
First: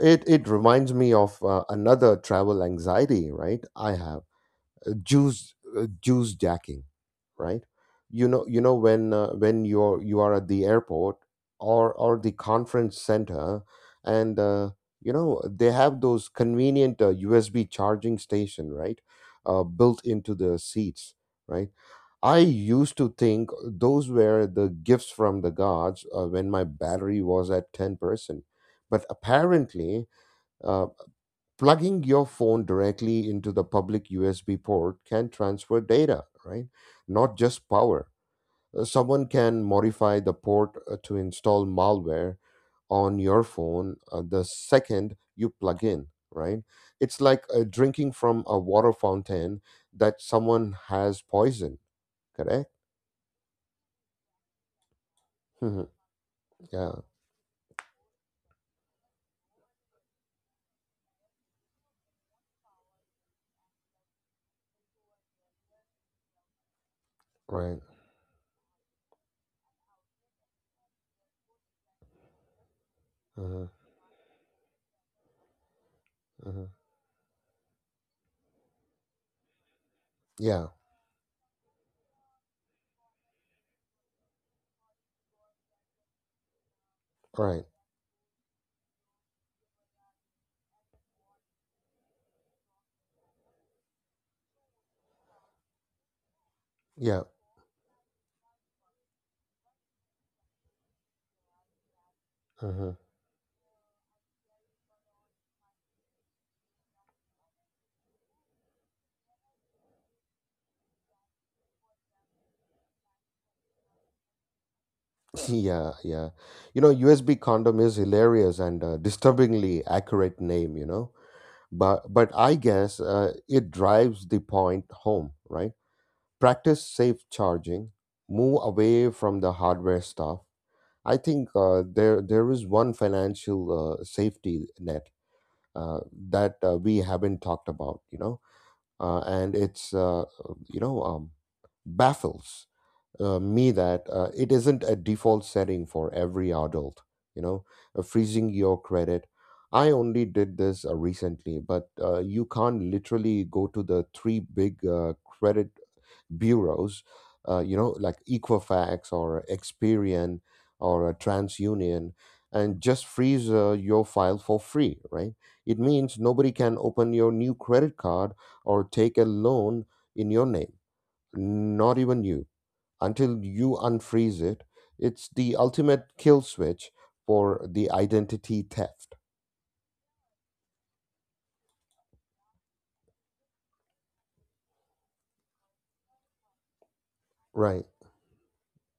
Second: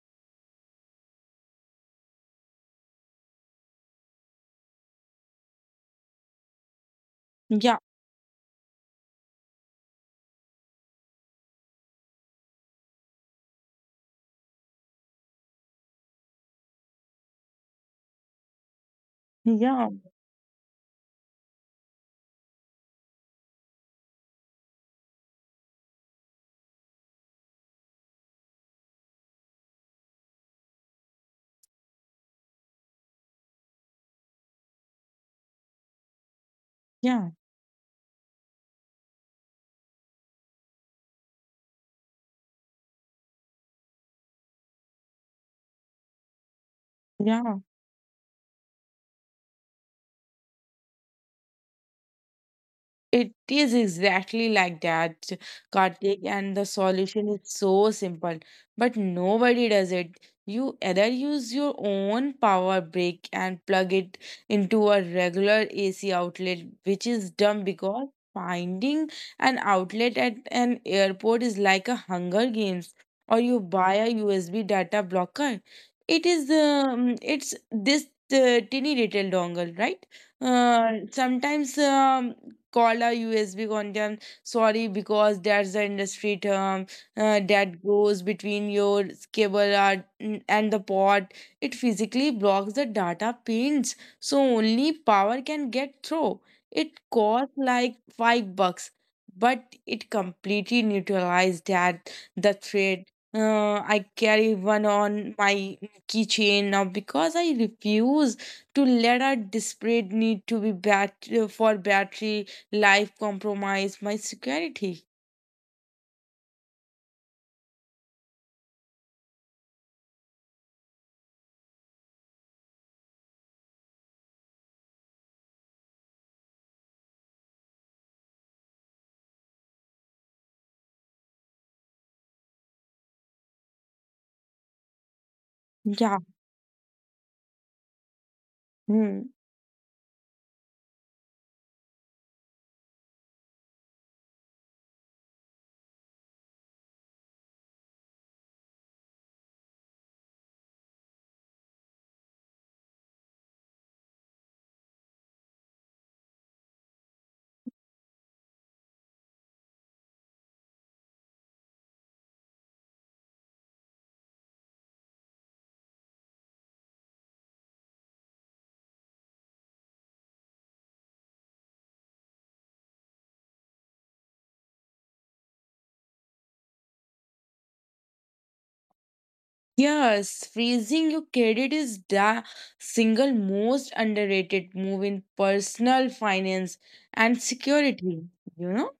It it reminds me of uh, another travel anxiety, right? I have uh, juice uh, juice jacking, right?
Yeah,
You know you know when uh, when you're you are at the airport or or the conference center, and uh, you know they have those convenient uh, U S B charging station, right? Uh,
yeah,
built into the seats, right? I used to think those were the gifts from the gods uh, when my battery was at ten percent. But apparently, uh, plugging your phone directly into the public U S B port can transfer data, right?
yeah,
Not just power. Uh, Someone can modify the port uh, to install malware on your phone uh, the second you plug in, right? It's like
yeah.
uh, drinking from a water fountain that someone has poisoned, correct?
It is exactly like that,
Mhm.
Kartik, and the
Yeah,
solution is so simple, but nobody does it. You either use your own power brick and plug it into a regular A C outlet, which is dumb
right.
because finding an outlet at an airport is like a Hunger Games, or you
Uh-huh.
buy a U S B data blocker. It is
Uh-huh.
um, it's this uh, tiny little dongle, right?
Yeah,
uh, sometimes um, call a U S B condom. Sorry, because that's the industry term uh,
right.
that goes between your cable and and the port. It physically blocks the data pins, so only power can get through. It
Yeah.
costs like five bucks, but it completely neutralized that the
Uh-huh.
thread. Uh, I carry one on my keychain now because I refuse to let our desperate need to be bat- for battery life compromise my security.
Yeah, yeah. You know, U S B condom is hilarious and uh, disturbingly accurate name, you know. But but I guess uh, it drives the point home, right? Practice safe charging, move away from the hardware stuff. I think uh, there there is one financial uh, safety net uh,
Yeah.
that uh, we haven't talked about, you know, uh,
Hmm.
and it's uh, you know um, baffles uh, me that uh, it isn't a default setting for every adult, you know, uh, freezing your credit. I only did this uh, recently, but uh, you can't literally go to the three big uh, credit bureaus, uh, you know, like Equifax or Experian or uh, TransUnion, and just freeze uh, your file for free, right? It means nobody can open your new credit card or take a loan in your name, not even you until you unfreeze it. It's the ultimate kill switch for the identity theft.
Yes, freezing your credit is the single most underrated move in personal finance and
Right.
security. You know,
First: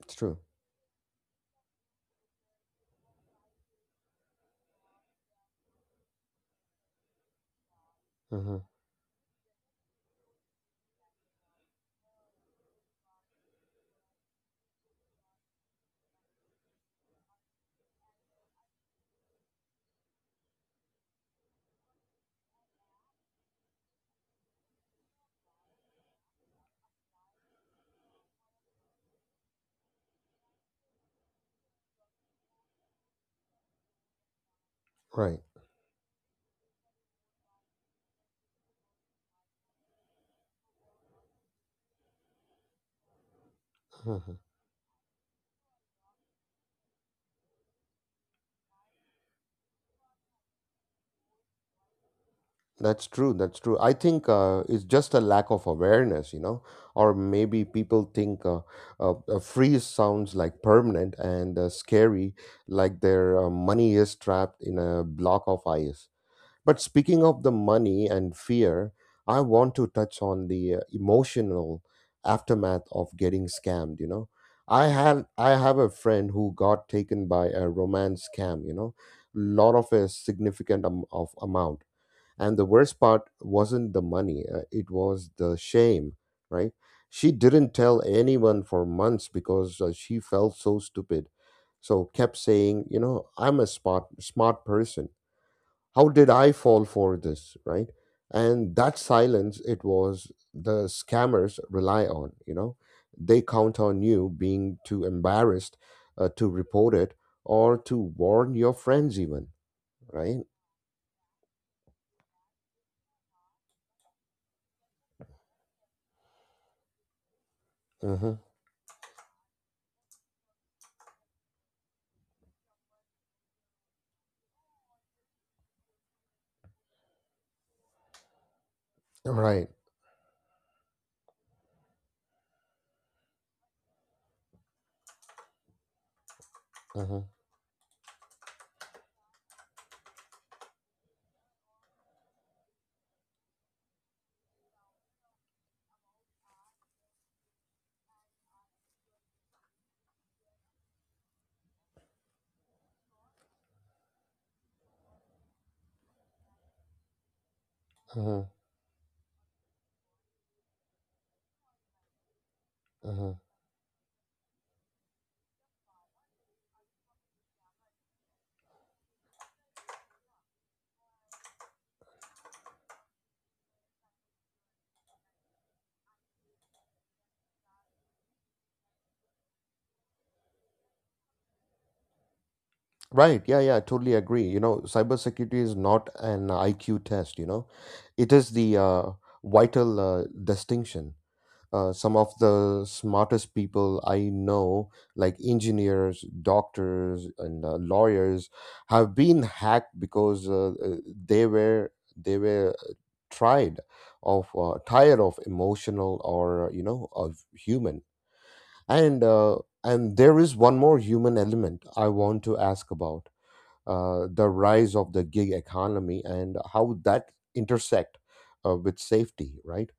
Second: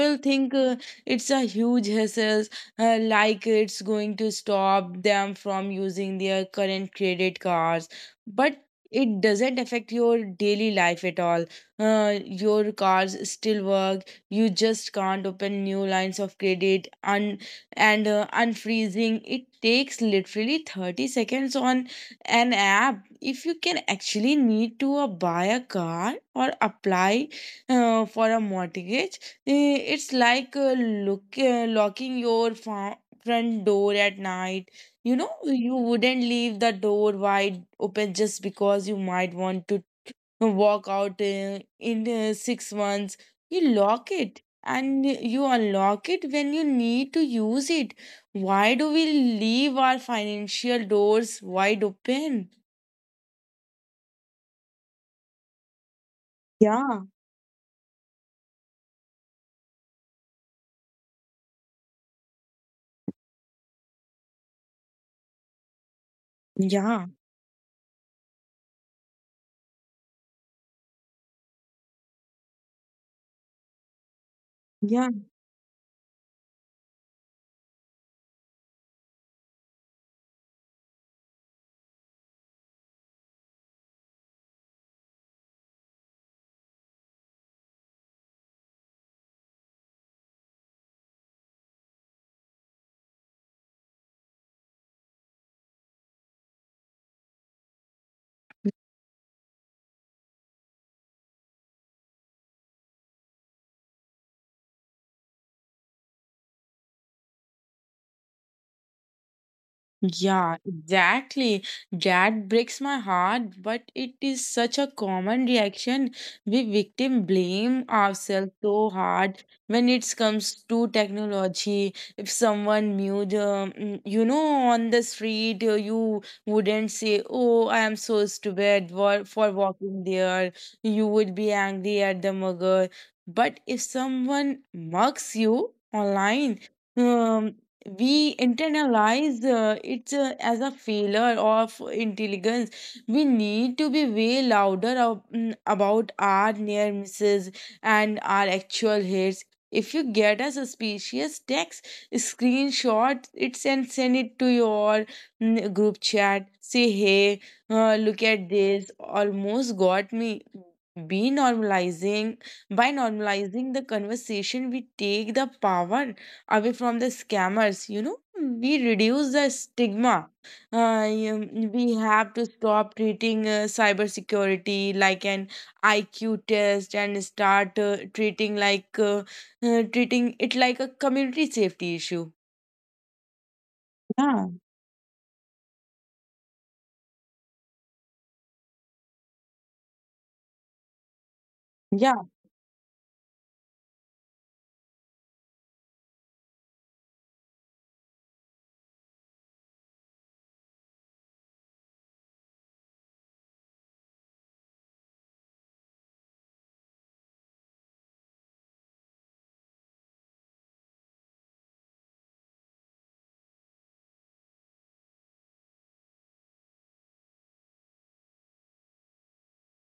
It's true.
think uh, it's a huge hassle, uh, like it's going to stop them from using their current credit cards, but
Mhm.
it doesn't affect your daily life at all. Uh, your cards still work. You just can't open new lines of credit. And uh, Unfreezing, it takes literally thirty seconds on an app. If you can actually need to uh, buy a car or apply uh, for a mortgage, eh, it's like, uh, look, uh, locking your fa- front door at night. You know,
Right.
you wouldn't leave the door wide open just because you might want to walk out uh, in uh, six months. You lock
Mhm.
it, and you unlock it when you need to use it. Why do we leave our financial doors wide open?
That's true. That's true. I think uh, it's just a lack of awareness, you know,
Yeah,
or maybe people think uh, uh, a freeze sounds like permanent and uh, scary, like their uh, money is trapped in a block of ice. But
yeah,
speaking of the money and fear, I want to touch on the uh, emotional aftermath of getting scammed, you know. I
yeah.
had I have a friend who got taken by a romance scam, you know, lot of a significant am- of amount. And the worst part wasn't the money, uh, it was the shame, right? She didn't tell anyone for months because uh, she felt so stupid. So kept saying, you know, I'm a smart smart person, how did I fall for this, right? And that silence, it was the scammers rely on, you know. They count on you being too embarrassed uh, to report it or to warn your friends even, right.
Yeah, exactly. That breaks my heart, but it is such a common reaction. We victim blame
Mm-hmm.
ourselves so hard when it comes to technology. If someone mute, um, mm, you know, on the street, uh, you wouldn't say, "Oh, I am so stupid for for
Right.
walking there." You would be angry at the mugger. But if someone mugs you online,
Uh-huh.
um we internalize uh, it uh, as a failure of intelligence. We need to be way louder ab- mm, about our near misses and our actual hits. If you get a suspicious text, screenshot it and send it to your mm, group chat. Say, "Hey, uh, look
Uh-huh.
at this, almost got me." Be normalizing by
Uh-huh.
normalizing the conversation, we take the power away from the scammers. You know, we reduce the stigma. Uh, you- we have to stop treating uh, cybersecurity like an I Q test, and start uh, treating like uh, uh, treating it like a community safety issue.
Right, yeah, yeah, I totally agree. You know cybersecurity is not an IQ test. You know it is the uh, vital uh, distinction uh, Some
Yeah.
of the smartest people I know, like engineers, doctors, and uh, lawyers, have been hacked because uh, uh, they were they were uh, tried of uh, tired of emotional or uh, you know of human and uh, and there is one more human element I want to ask about: uh, the rise of the gig economy and how that intersect uh, with safety, right?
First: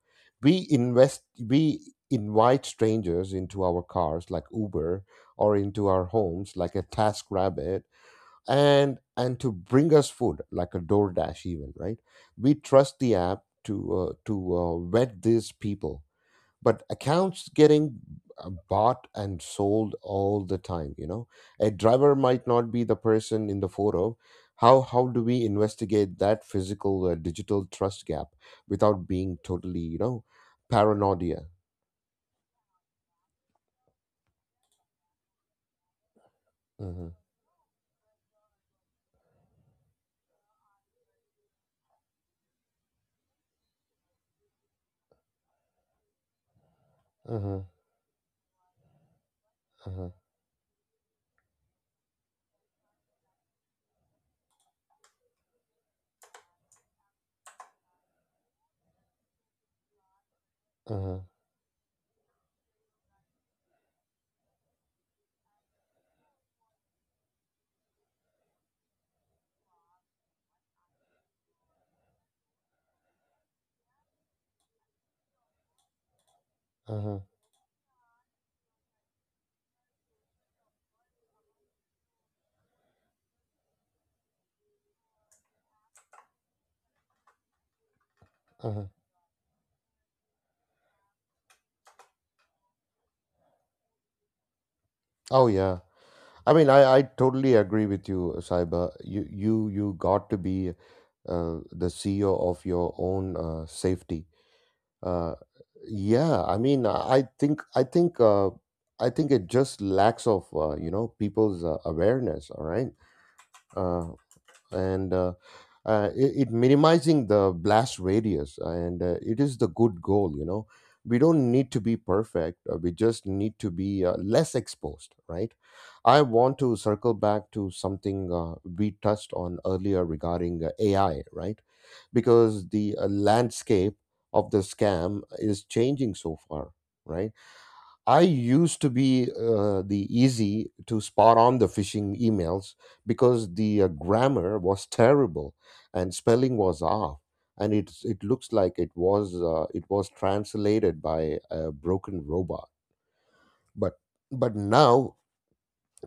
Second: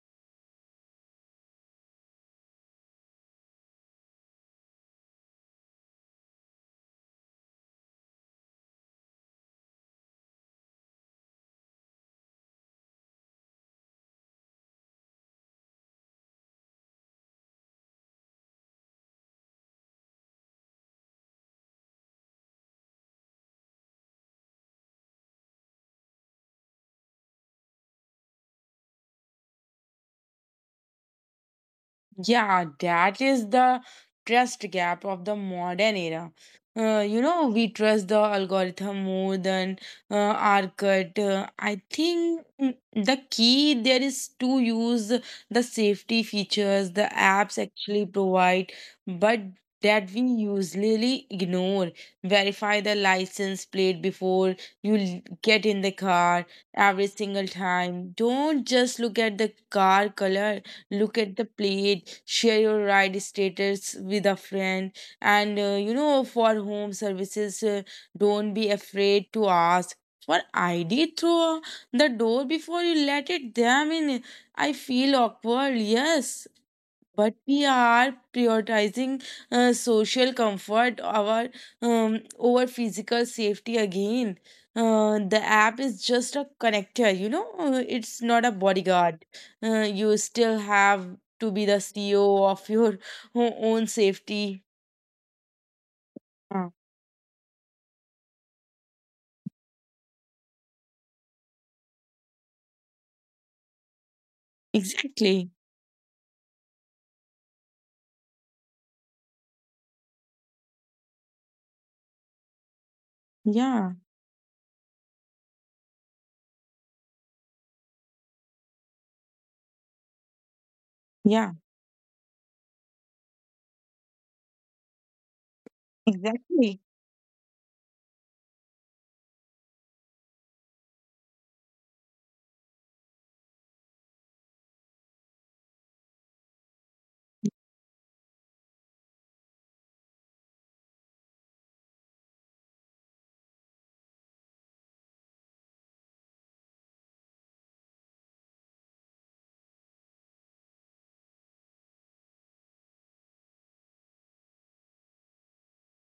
we invest we invite strangers into our cars like Uber, or into our homes like a Task Rabbit, and and to bring us food like a DoorDash, even, right? We trust the app to uh, to uh, vet these people, but accounts getting uh, bought and sold all the time, you know. A driver might not be the person in the photo. How how do we investigate that physical uh, digital trust gap without being totally, you know, paranoia?
Yeah, that is the trust gap of the modern era. Uh,
Hmm.
you know, we trust the algorithm more than uh, our gut. Uh, I think, mm, the key there is to use the safety features the apps
Hmm.
actually provide, but that
Hmm.
we usually ignore. Verify the license plate before you l- get in the car, every single time. Don't just look at the car color, look
Hmm.
at the plate. Share your ride status with a friend. And uh, You know, for home services, uh, don't be afraid to ask for ID through the door before you let it them in. I feel awkward, yes,
Hmm.
but we are prioritizing uh, social comfort our um, over physical safety again. Uh, the app is just a connector, you know. Uh, it's not a
Hmm.
bodyguard. Uh, you still have to be the CEO of your o- own safety.
Oh yeah, I mean,
Uh,
i i totally agree with you. Cyber you you you got to be uh, the CEO of your own uh, safety. Uh,
exactly.
yeah, I mean, I think, I think, uh, I think it just lacks of uh, you know people's uh, awareness. All right,
Yeah,
uh, and uh, uh, it, it minimizing the blast radius, and uh, it is the good goal, you know. We
yeah,
don't need to be perfect, uh, we just need to be uh, less exposed, right? I want to
exactly.
circle back to something uh, we touched on earlier regarding uh, AI, right? Because the uh, landscape of the scam is changing so far, right? I used to be uh, the easy to spot on the phishing emails, because the uh, grammar was terrible and spelling was off, and it it looks like it was uh, it was translated by a broken robot. But but now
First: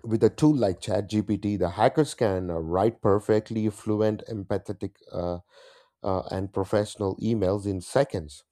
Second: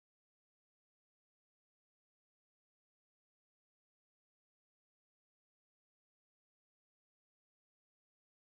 with a tool like ChatGPT, the hackers can uh, write perfectly fluent, empathetic, uh, uh, and professional emails in seconds,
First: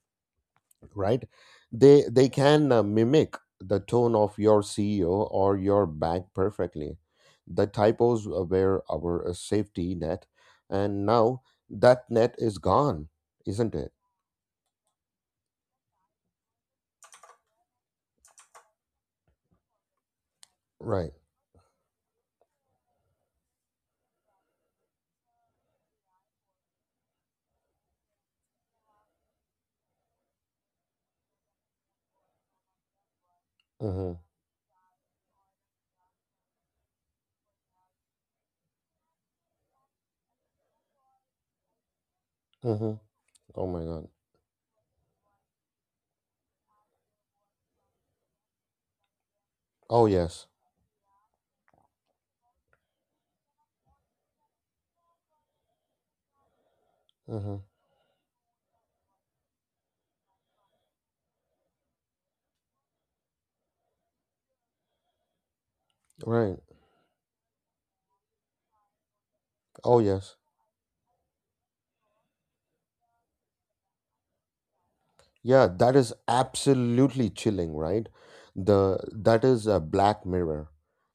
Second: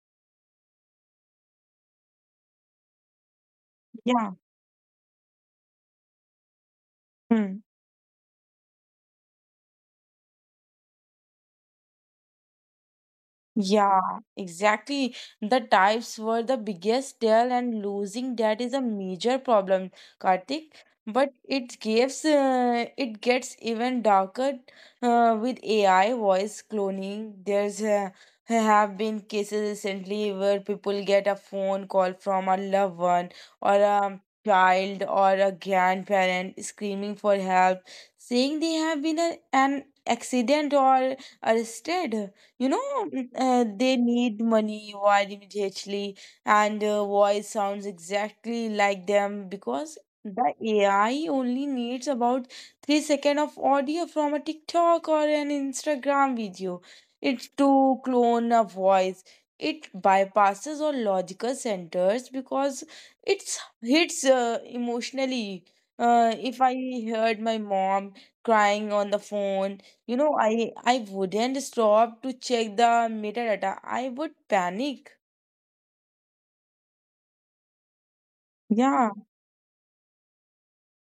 right? They they can uh, mimic the tone
Yeah.
of your CEO or your bank perfectly.
Hmm.
The typos were our uh, safety net, and now that net is gone, isn't it?
Yeah, exactly. The types were the biggest deal, and losing that is a major problem, Karthik.
Right.
But it gives uh, it gets even darker uh, with A I voice cloning. There's uh, have been cases recently where people get a phone call from a loved one, or
Mm-hmm.
a child, or a grandparent screaming for help, saying they have been a, an accident or arrested, you
Mm-hmm.
know. Mm, uh,
Oh my
they
god.
need money wired immediately, and uh, voice sounds exactly like them, because
Oh yes.
the A I only needs about three seconds of audio from a TikTok or an Instagram video it's
Mm-hmm.
to clone a voice. It bypasses all logical centers because it's hits uh, emotionally. Uh, if
Right.
I heard my mom crying on the phone,
Oh
you know,
yes.
I I wouldn't stop to check the metadata. I would panic.
Yeah, that is absolutely chilling, right? The
Yeah.
that is a black mirror,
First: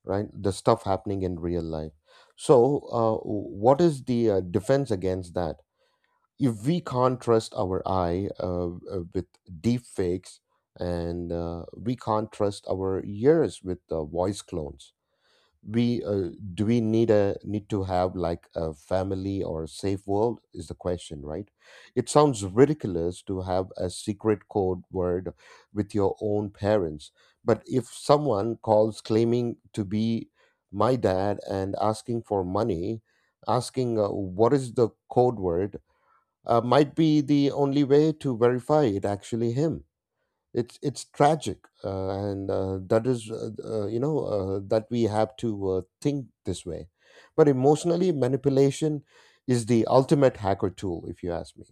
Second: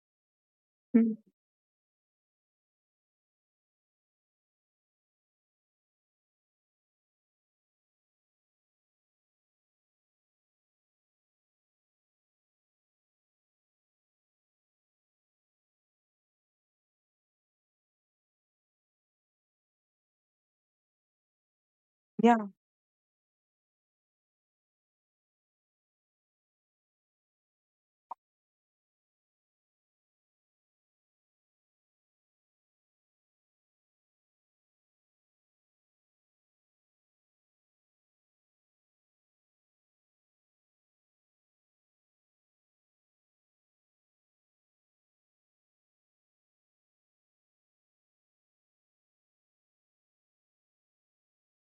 right? The stuff
Mm.
happening in real life. So, uh, what is the uh, defense against that? If we can't trust our eye uh, uh, with deep fakes, and uh, we can't trust our ears with uh, voice clones, we uh, do we need a need to have like a family or a safe world is the question, right? It sounds
Yeah.
ridiculous to have a secret code word with your own parents, but if someone calls claiming to be my dad and asking for money, asking uh, what is the code word uh, might be the only way to verify it actually him. It's it's tragic, uh, and uh, that is uh, uh, you know uh, that we have to uh, think this way. But emotionally manipulation is the ultimate hacker tool, if you ask me.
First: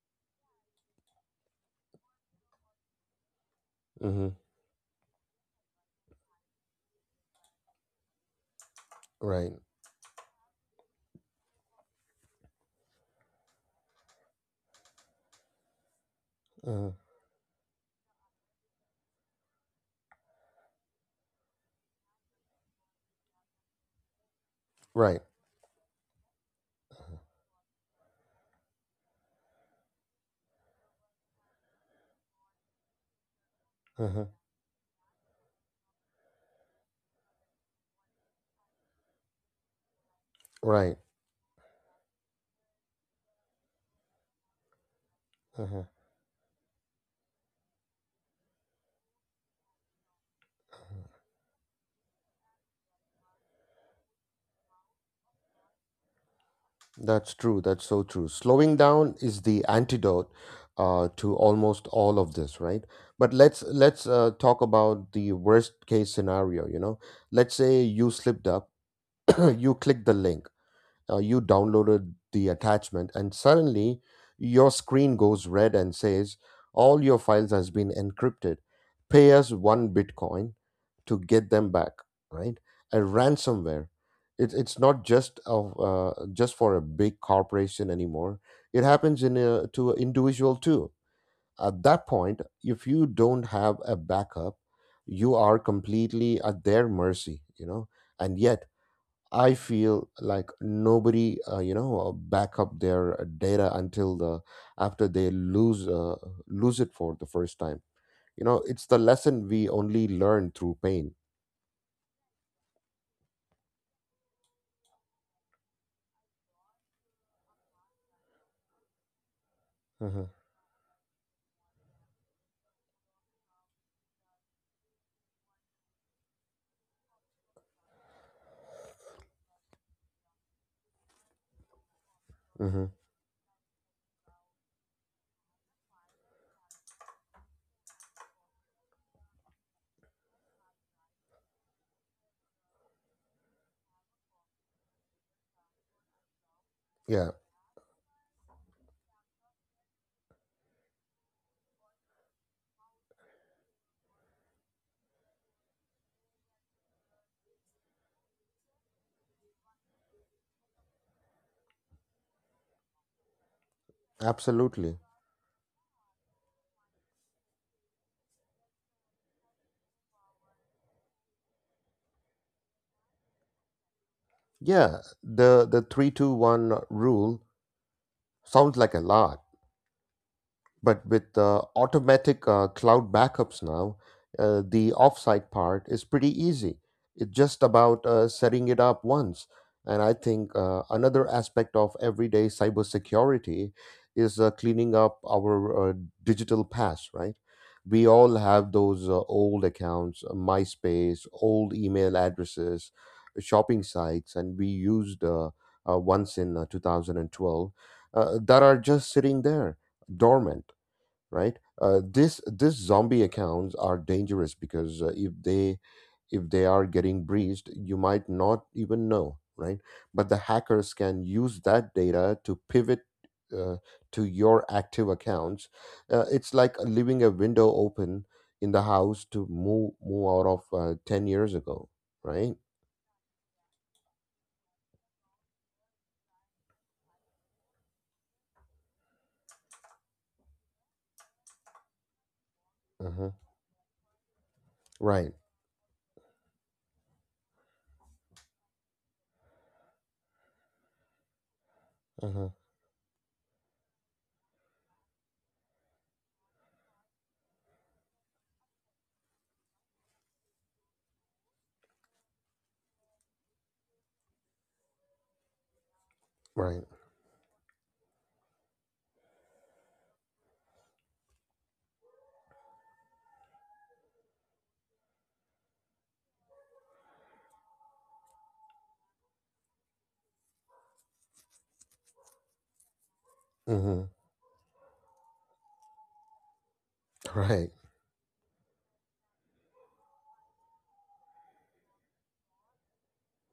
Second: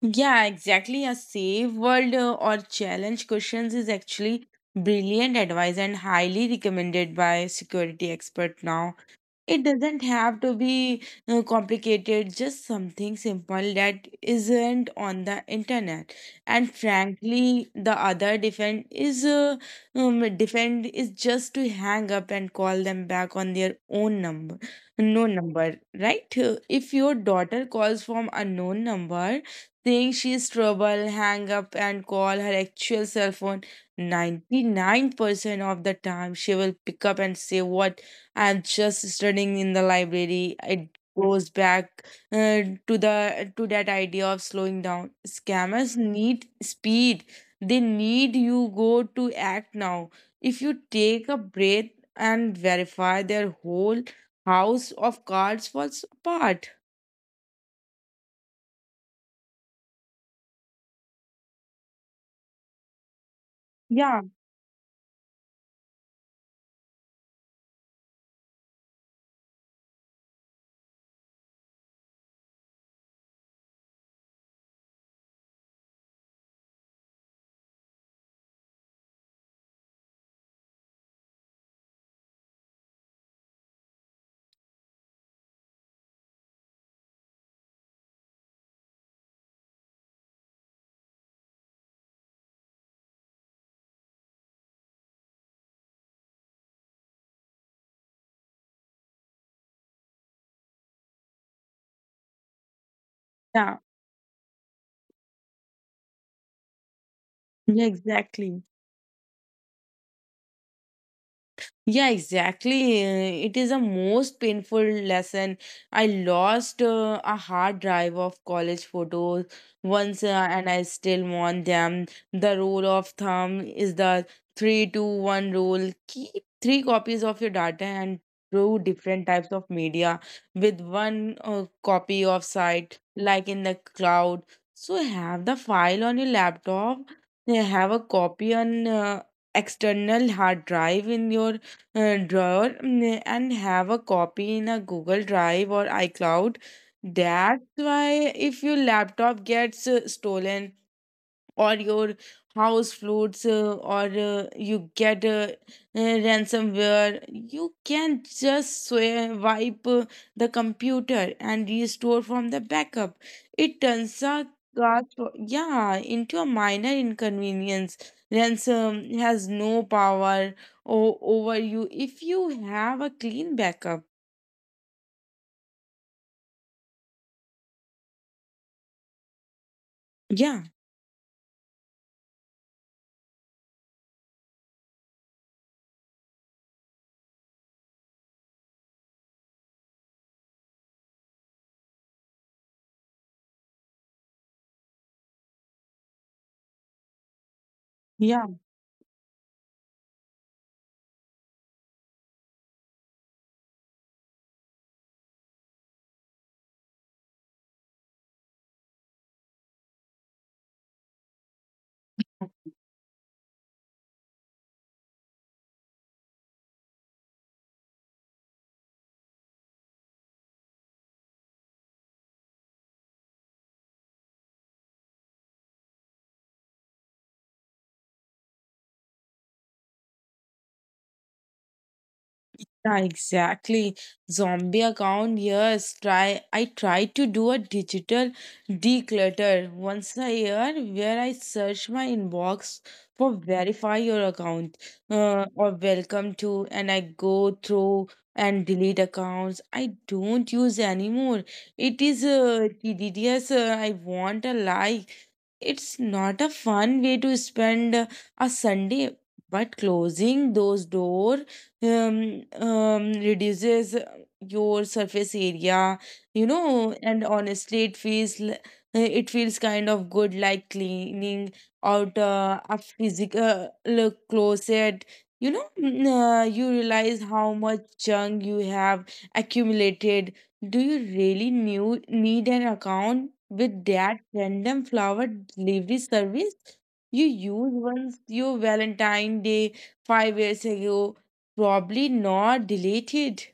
Yeah, exactly. A safe world uh, or challenge questions is
Hmm.
actually brilliant advice, and highly recommended by security expert now.
Right.
It doesn't have to be uh, complicated, just something simple that isn't on the internet. And
uh,
frankly, the other defend is uh, um, defend is just to hang up and call them back on their own number,
right.
no number, right? Uh, If your daughter calls from unknown number, saying she's trouble, hang up and call her actual cell phone.
uh
ninety-nine percent of the time she will pick up and say what, and just studying in the library. It
right.
goes back uh, to the to that idea of slowing down.
uh
Scammers need speed. They need you go to act now. If you take a breath and verify, their whole house of cards falls apart.
that's true, that's so true. Slowing down is the antidote uh, to almost all of this, right? But let's let's
Yeah.
uh, talk about the worst case scenario, you know. Let's say you slipped up. You click the link, uh, you downloaded the attachment, and suddenly your screen goes red and says all your files has been encrypted, pay us one bitcoin to get them back, right? A ransomware. It, it's not just of uh, just for a big corporation anymore, it happens in a, to an individual too. At that point, if you don't have a backup, you are completely at their mercy, you know. And yet I feel like nobody, uh, you know, uh, back up their uh, data
Yeah,
until the after they lose uh, lose it for the first time.
yeah,
You know,
exactly.
it's the lesson we only learn through pain.
Yeah, exactly. Uh, It is a most painful lesson. I lost uh, a hard drive of college photos once,
Hmm.
uh, and I still want them. The rule of thumb is the three two one rule. Keep three copies of your data and two different types of media, with one uh, copy of
Hmm.
site, like in the cloud. So have the file on your laptop, then have a copy on uh, external hard drive in your uh, drawer, mm, and have a copy in a Google Drive or iCloud.
Yeah,
That's why if your laptop gets uh, stolen, or your house floats uh, or uh, you get uh, uh, ransomware, you can just swi- wipe uh, the computer and restore from the backup. It turns a
absolutely.
cost, yeah, into a minor inconvenience. Ransom has no power o- over you if you have a clean backup.
Yeah, the the three two one rule sounds like a lot,
Yeah,
but with uh, automatic uh, cloud backups now, uh, the offsite part is pretty easy. It's just about uh, setting it up once. And I think uh, another aspect of everyday cybersecurity is uh, cleaning up our uh, digital past, right? We all
yeah.
have those uh, old accounts, uh, MySpace, old email addresses, shopping sites, and we used uh, uh, once in uh, twenty twelve uh, that are just sitting there dormant, right? Uh, this this zombie accounts are dangerous because uh, if they if they are getting breached, you might not even know, right? But the hackers can use that data to pivot uh, to your active accounts. Uh, it's like leaving a window open in the house to move move out of uh, ten years ago, right?
Yeah, exactly. Zombie account, yes. Try I try to do a digital declutter once a year, where I search my inbox
Uh-huh.
for "verify your account"
Right.
uh, or "welcome to," and I go through and delete accounts I don't use anymore. It is
Uh-huh.
uh, tedious. Uh, I want a life. It's not a fun way to spend uh, a Sunday, but closing those doors um, um, reduces uh, your surface area, you
Right.
know, and honestly, it feels l- it feels kind of good, like cleaning out uh, a physical uh, closet. You know, mm, uh, you realize how much junk you have accumulated. Do you really knew, need an account with
Mm-hmm.
that random flower delivery service you
Right.
used once your Valentine Day five years ago? Probably not. Deleted.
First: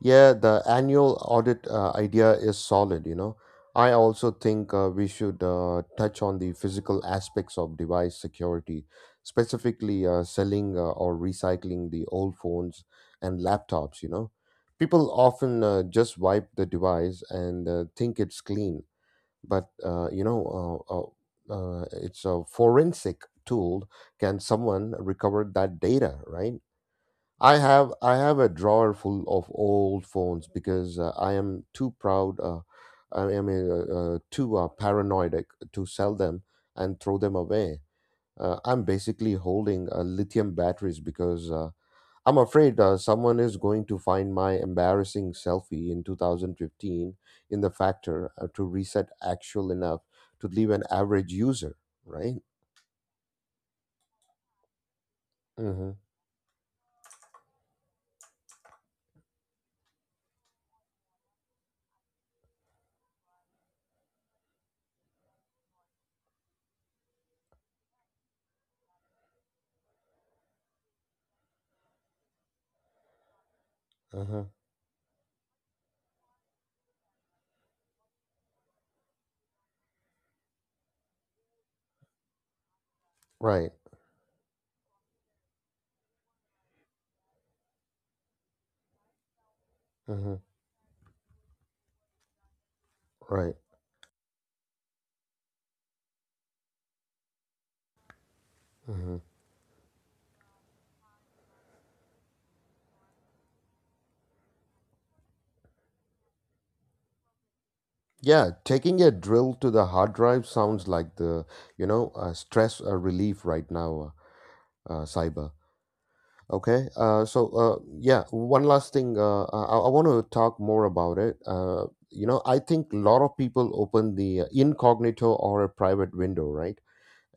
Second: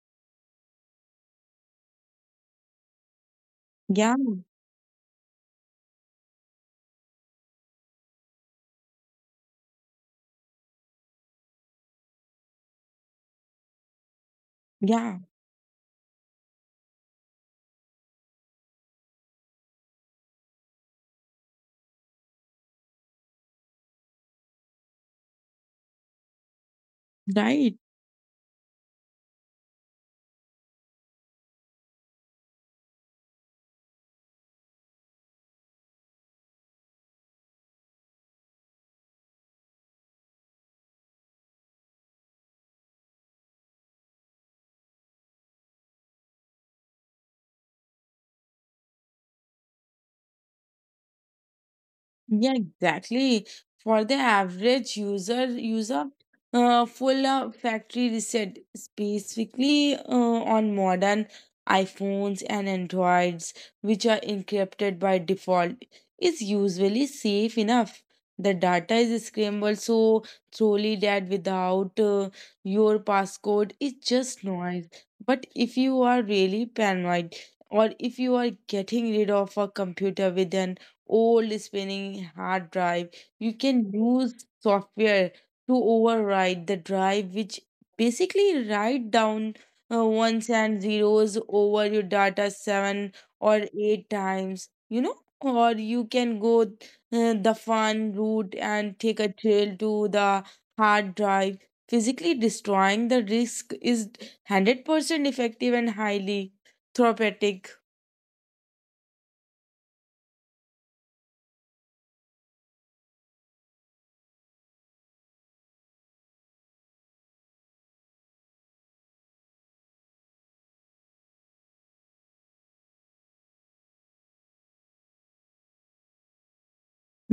Yeah, the annual audit uh, idea is solid, you know. I
Yeah,
also think uh, we should uh, touch on the physical aspects of device security, specifically uh, selling uh, or recycling the old phones and laptops, you know. People
yeah,
often uh, just wipe the device and uh, think it's clean, but uh, you know, uh, uh, uh, it's a forensic tool. Can someone recover that data, right? I
right.
have I have a drawer full of old phones because uh, I am too proud. Uh, I am uh, uh, too uh, paranoid uh, to sell them and throw them away. Uh, I'm basically holding uh, lithium batteries because uh, I'm afraid uh, someone is going to find my embarrassing selfie in two thousand fifteen in the factor uh, to reset actual enough to leave an average user. Right.
Yeah, exactly. For the average user, use
Mm-hmm.
of uh, full uh, factory reset, specifically uh, on modern iPhones and Androids, which are encrypted by default, is usually safe enough. The data is scrambled so thoroughly that without uh, your passcode, it's just
Uh-huh.
noise. But if you are really paranoid, or if you are getting rid of a computer with an old spinning hard drive, you
Right.
can use software to override the drive, which basically write down uh,
Uh huh.
ones and zeros over your data seven
Right.
or eight times, you know. Or you can go uh, the fun route and
Mm-hmm.
take a trail to the hard drive. Physically destroying the disk is one hundred percent effective and highly therapeutic.
Yeah, taking a drill to the hard drive sounds like the, you know, uh, stress uh, relief right now, uh, uh, cyber. Okay, uh, so uh, yeah, one last thing. Uh, I, I want to talk more about it. Uh, you know, I think a lot of people open the uh, incognito or a private window, right?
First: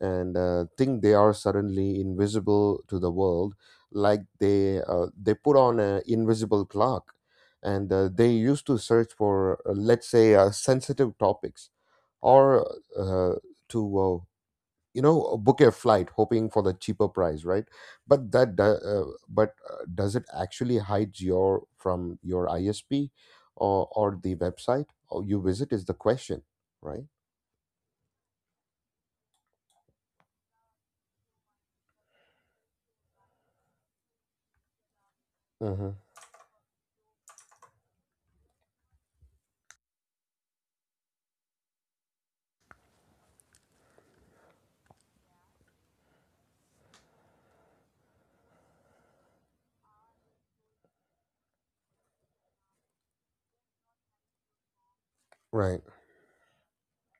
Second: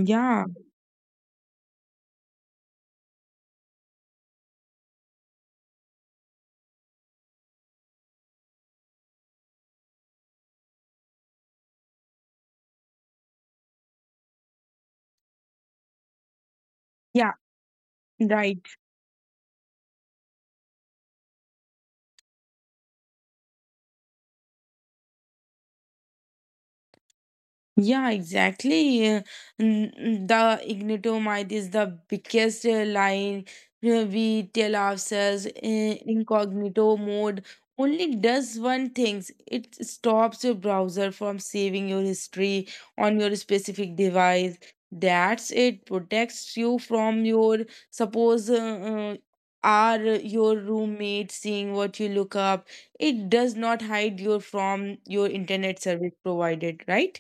And uh, think they are suddenly invisible to the world, like they uh, they put on an invisible clock, and uh, they used to search for, uh, let's say, uh, sensitive topics or uh, to uh, you know, book a flight hoping for the cheaper
yeah,
price, right? But that
right.
do- uh, but uh, does it actually hide your from your ISP, or or the website or you visit is the question, right?
Yeah, exactly. Uh, n- n- The ignitomide is the biggest uh, line uh, we tell ourselves.
Mm-hmm.
In incognito mode, only does one thing: it stops your browser from saving your history on your specific device. That's it. Protects you from your, suppose, Uh, uh, are your roommate seeing what you look up? It does not hide you from your internet
Right.
service provided, right?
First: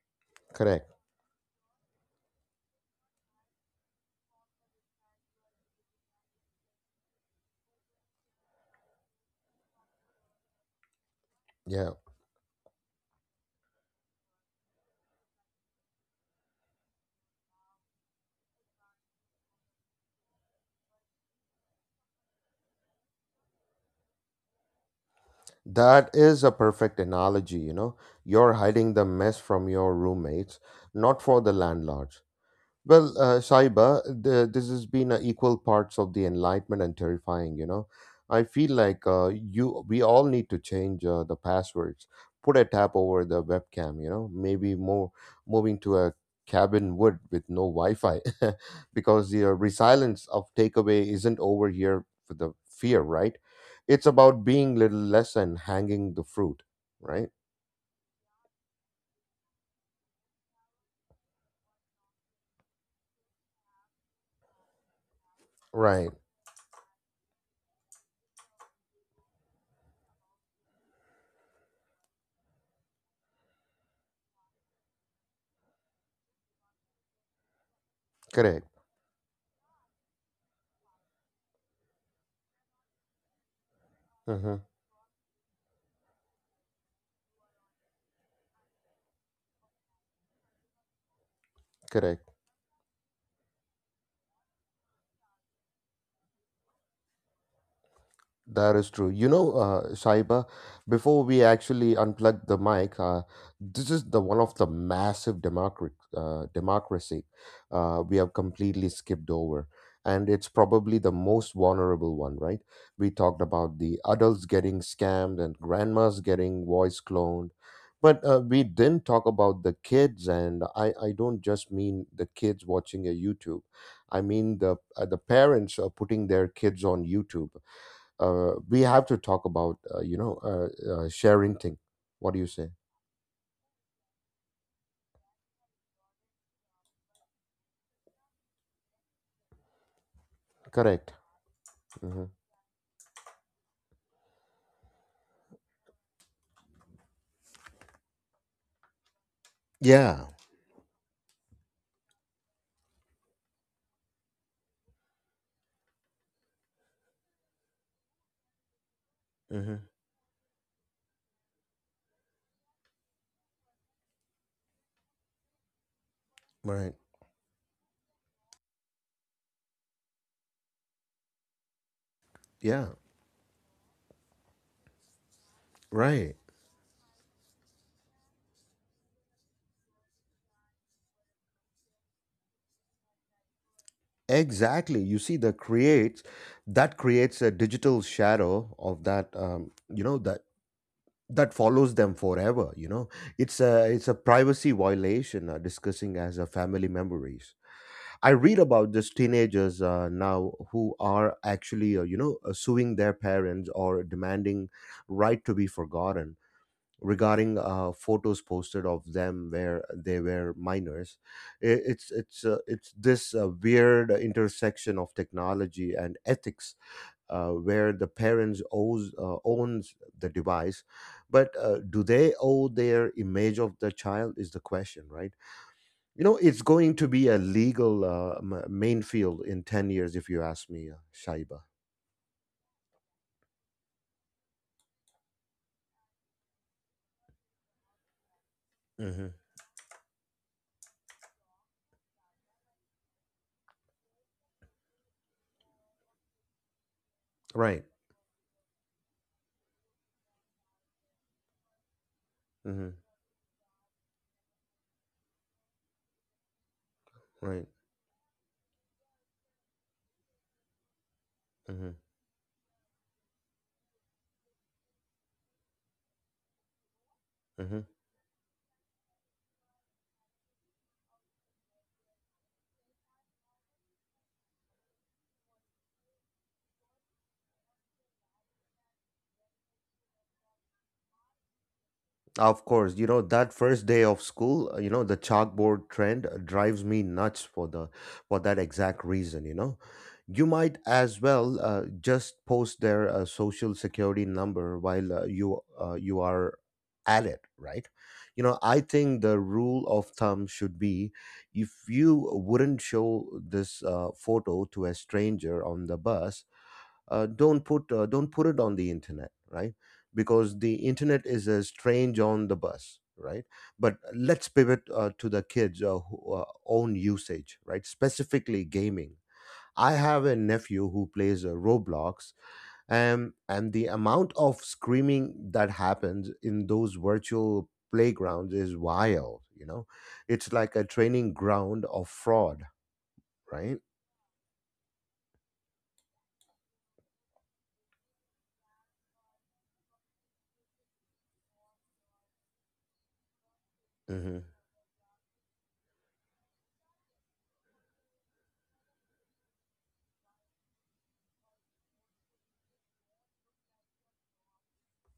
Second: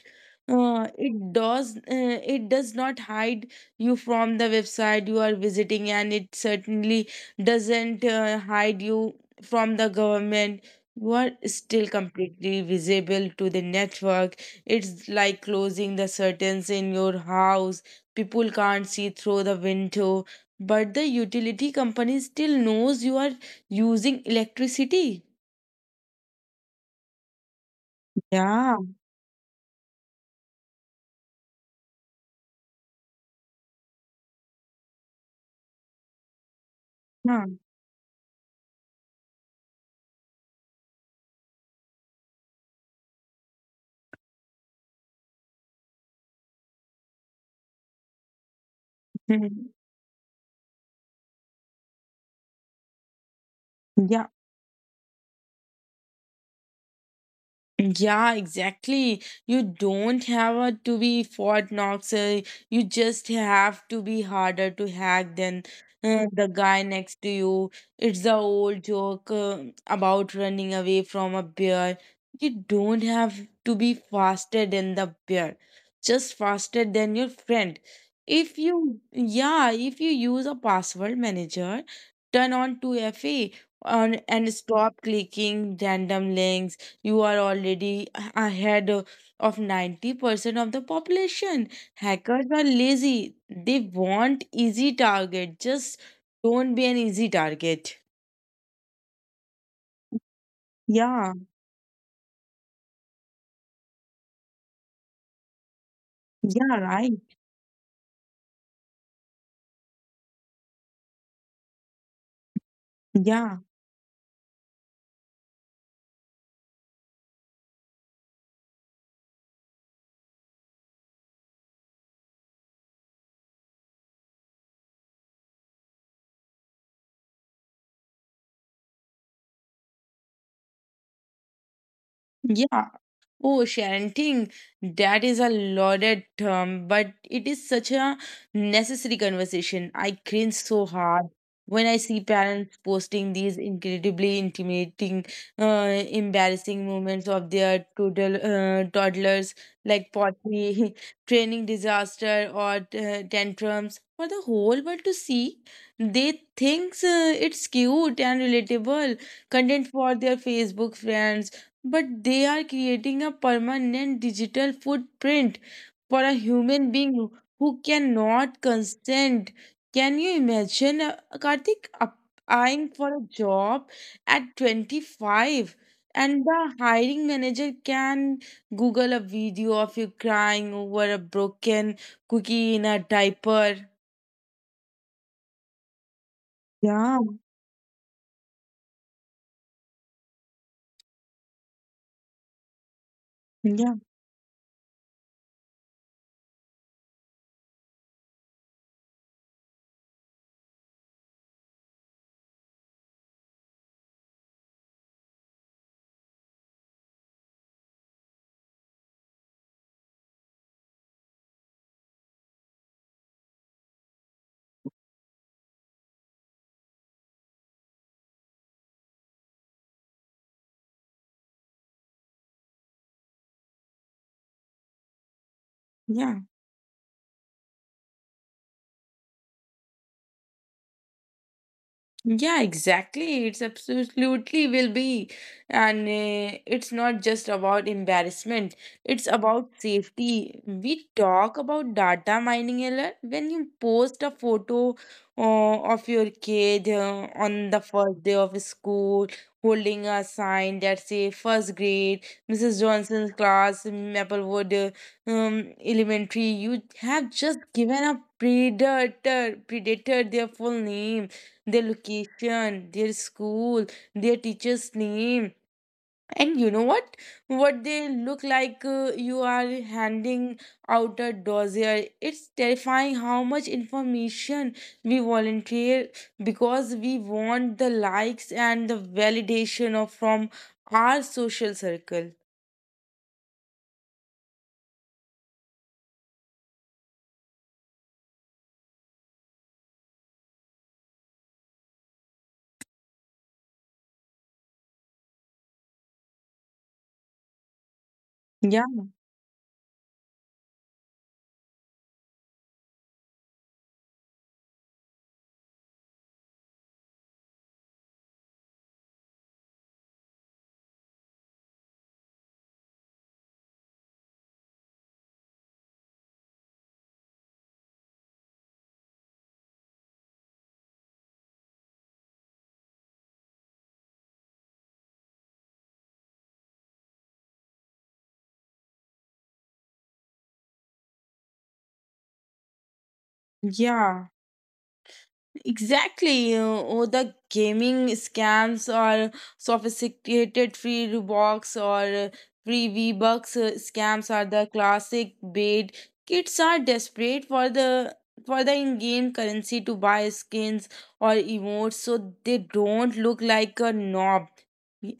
Uh,
Correct.
it does uh, it does not hide you from the website you are visiting, and it certainly doesn't uh, hide you from the government. You are still
Yeah.
completely visible to the network. It's like closing the curtains in your house. People can't see through the window, but the utility company still knows you are using electricity.
That is a perfect analogy, you know. You're
Yeah.
hiding the mess from your roommates, not for the landlord. Well, uh, Saiba, the, this has been uh, equal parts of the enlightenment and
Huh.
terrifying. You know, I feel like uh, you, we all need to change uh, the passwords. Put a tab over the webcam. You know, maybe more moving to a cabin wood with no Wi-Fi, because the uh, resilience of takeaway isn't over here for the fear, right? It's
Yeah.
about being little less and hanging the fruit, right?
Yeah, exactly. You don't have a- to be Fort Knox. uh, You just have to be harder to hack than
Right.
uh, the guy next to you. It's the old joke uh, about running away from a bear. You don't have to be faster than the bear, just faster than your friend. If
Correct.
you, yeah, if you use a password manager, turn on two F A on, and
Mm-hmm.
stop clicking random links, you are already a- ahead uh, of ninety percent of the population.
Correct.
Hackers are lazy. They want easy target. Just don't be an easy target.
That is true. You know, uh, Shaiba, before
Yeah,
we actually unplug the mic, uh, this is the one of the massive democratic uh,
yeah, right.
democracy uh, we have completely skipped over, and it's probably the most vulnerable one, right? We talked
Yeah,
about the adults getting scammed and grandmas getting voice cloned, but uh, we didn't talk about the kids, and I I don't just mean the kids watching a YouTube, I mean the uh, the parents are putting their kids on YouTube. Uh, we have to talk about, uh, you know uh, uh, sharing thing, what do you say?
yeah. Oh, chanting, that is a loaded term, but it is such a necessary conversation. I cringe so
Correct.
hard when I see
Hmm.
parents posting these incredibly intimidating, uh, embarrassing moments of their toddl- uh, toddlers, like
Yeah.
potty training disaster or uh, tantrums, for the whole world to see. They think uh, it's cute and relatable content
Hmm.
for their Facebook friends, but they are creating a permanent digital footprint for a human
Right.
being who who cannot consent. Can you imagine, uh, Karthik,
Yeah.
applying for a job at twenty-five,
Right.
and the hiring manager can Google a video of you crying over a broken cookie in a diaper?
Exactly, you see the creates, that
Yeah,
creates a digital shadow of that, um, you know that that follows them forever, you know. it's a
yeah,
it's a privacy violation uh, discussing as a family memories. I read about these teenagers uh, now who are actually, uh, you know, uh, suing their parents or demanding right to be forgotten regarding uh, photos posted of them where they were minors. I- It's it's uh, it's this uh, weird intersection of technology and ethics, uh, where the parents owes uh, owns the device, but uh, do they owe their image of the child is the question, right? You
yeah.
know, it's going to be a legal uh, m- main field in ten years, if you ask me, uh, Shaiba.
Yeah, exactly. It's absolutely will be. And uh, it's not just about embarrassment, it's
Hmm.
about safety. We talk about data mining a lot. When you post a photo uh, of your kid uh, on the
Right.
first day of school holding a sign that say first grade, Missus
Hmm.
Johnson's class, Maplewood uh, um, Elementary. You have just
Right.
given a predator, predator their full name, their
Hmm.
location, their school, their teacher's name. And you know what?
Hmm.
What they look like. Uh, you are handing out a dossier. It's terrifying how much information we volunteer because we want the likes and the validation of from our social circle.
Of course, you know, that first day of school, uh, you know, the chalkboard trend uh, drives me nuts for the for that exact reason. You know, you might as well uh, just post their uh, social security number while uh, you uh, you are at it, right? You know, I
Yeah,
think the rule of thumb should be, if you wouldn't show this uh, photo to a stranger on the bus, uh, don't put uh, don't put it on the internet, right? Because the internet is a strange on the bus, right? But let's pivot uh, to the kids uh, who, uh, own usage, right? Specifically gaming. I have a nephew who plays uh, Roblox, and and the amount of screaming that happens in those virtual playgrounds is wild, you know. It's like a training ground of fraud, right?
yeah. Exactly. Uh, Oh, the gaming scams or sophisticated free rewards or uh, free V-Bucks uh, scams
Mm-hmm.
are the classic bait. Kids are desperate for the for the in-game currency to buy skins or emotes so they don't look like a knob,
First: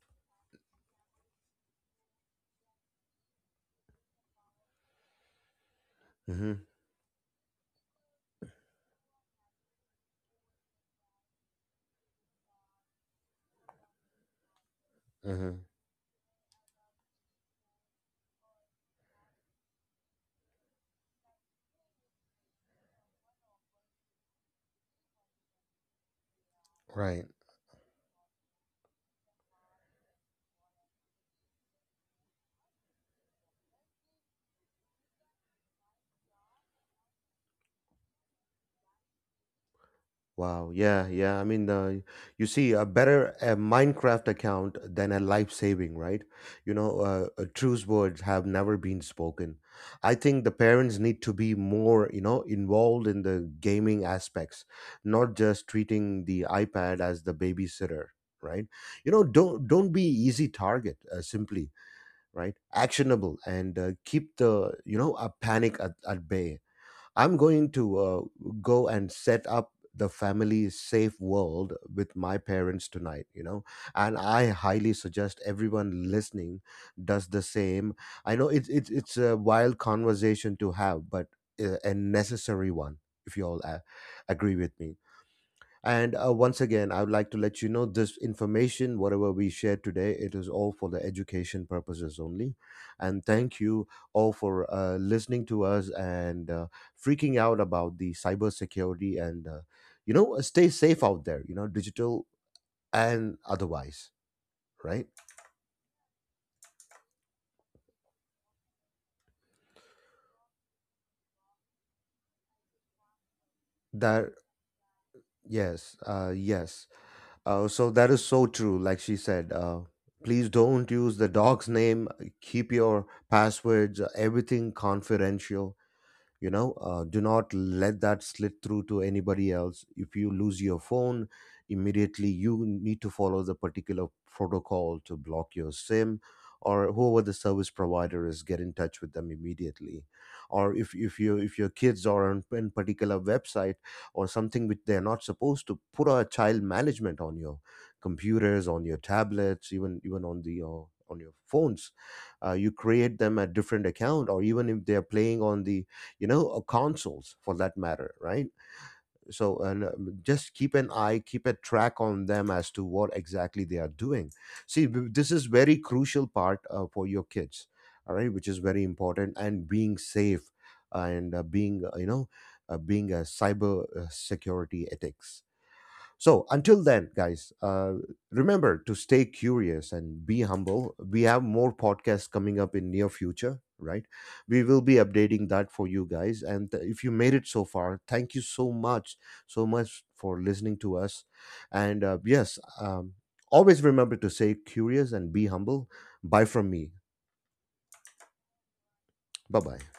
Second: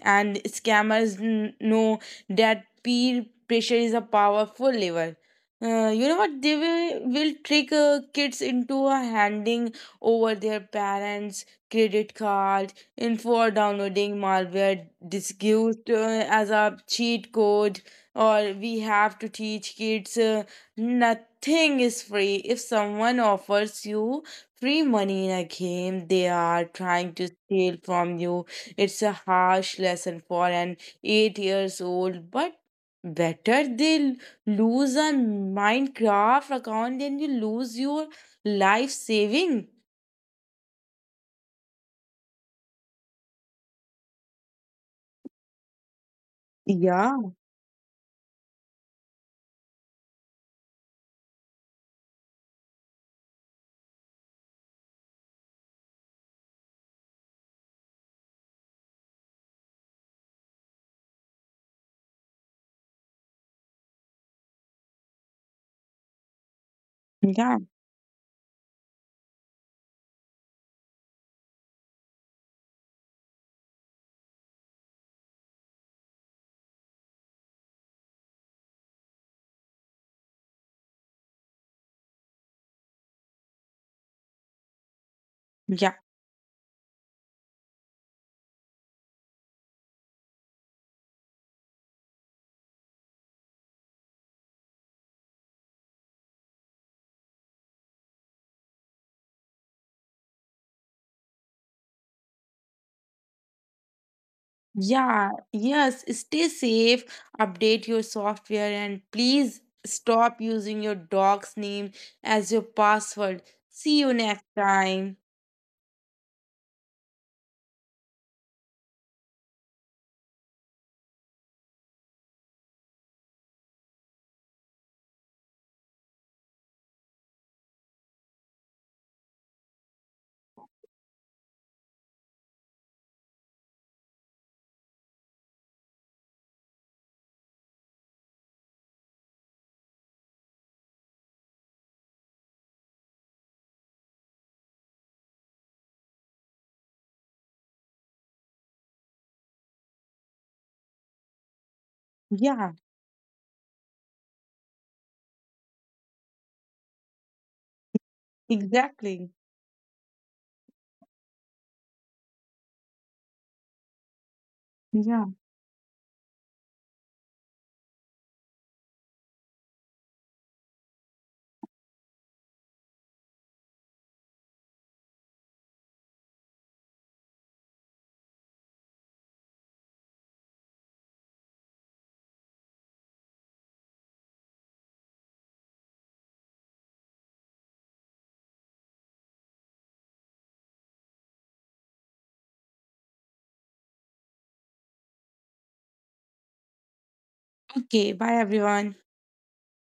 and scammers n- know that peer pressure is a powerful lever. Uh, you know what?
Mm-hmm.
They will, will trick uh, kids into uh, handing over their parents' credit card info, or downloading malware
Mm-hmm.
disguised uh, as a cheat code. Or we have to teach kids uh, nothing is free. If someone offers you free money in a game, they are trying
Right.
to steal from you. It's a harsh lesson for an eight years old, but better they l- lose a Minecraft account than you lose your life saving.
Wow, yeah, yeah. I mean, uh, you see, a better uh Minecraft account than a life saving, right? You know,
Yeah,
uh, uh, truce words have never been spoken. I think the parents need to be more, you know, involved in the gaming aspects, not just treating the iPad as the babysitter, right? You know, don't don't be easy target, uh, simply, right? Actionable and uh, keep the, you know, a panic at, at bay. I'm
yeah,
going to uh, go and set up the family safe world with my parents tonight, you know, and I highly suggest everyone listening does the same. I know it's it's it's a wild conversation to have, but uh, a necessary one, if you all uh, agree with me.
yeah.
And uh, Once again, I would like to let you know this information, whatever we shared today, it is all for the education purposes only. And thank you all for uh, listening to us, and uh, freaking out about the cybersecurity, and, uh, you know, stay safe out there, you know, digital and otherwise, right?
Yeah, yes, stay safe, update your software, and please stop using your dog's name as your password. See you
That,
next time.
yes, uh, yes. Uh, so that is so true. Like she said, uh, please don't use the dog's name, keep your passwords, everything confidential, you know. Uh, do not let that slip through to anybody else. If you lose your phone, immediately you need to follow the particular protocol to block your SIM, or whoever the service provider is, get in touch with them immediately. Or if, if you if your kids are on in particular website or something which they're not supposed to, put a child management on your computers, on your tablets, even even on the uh, on your phones. Uh, you
Yeah,
create them a different account, or even if they're playing on the, you know, or consoles for that matter, right?
exactly.
So and uh, just keep an eye, keep a track on them as to what exactly they are doing. See w-
Yeah.
this is very crucial part uh, for your kids, all right, which is very important. And being safe and uh, being, uh, you know, uh, being a cyber uh, security ethics. So until then, guys, uh, remember to stay curious and be humble. We have more podcasts coming up in near future, right? We will be updating that for you guys. And if you made it so far, thank you so much, so much for listening to us. And uh, yes, um, always remember to stay curious and be humble. Bye from me.
Okay, bye everyone.
Bye bye.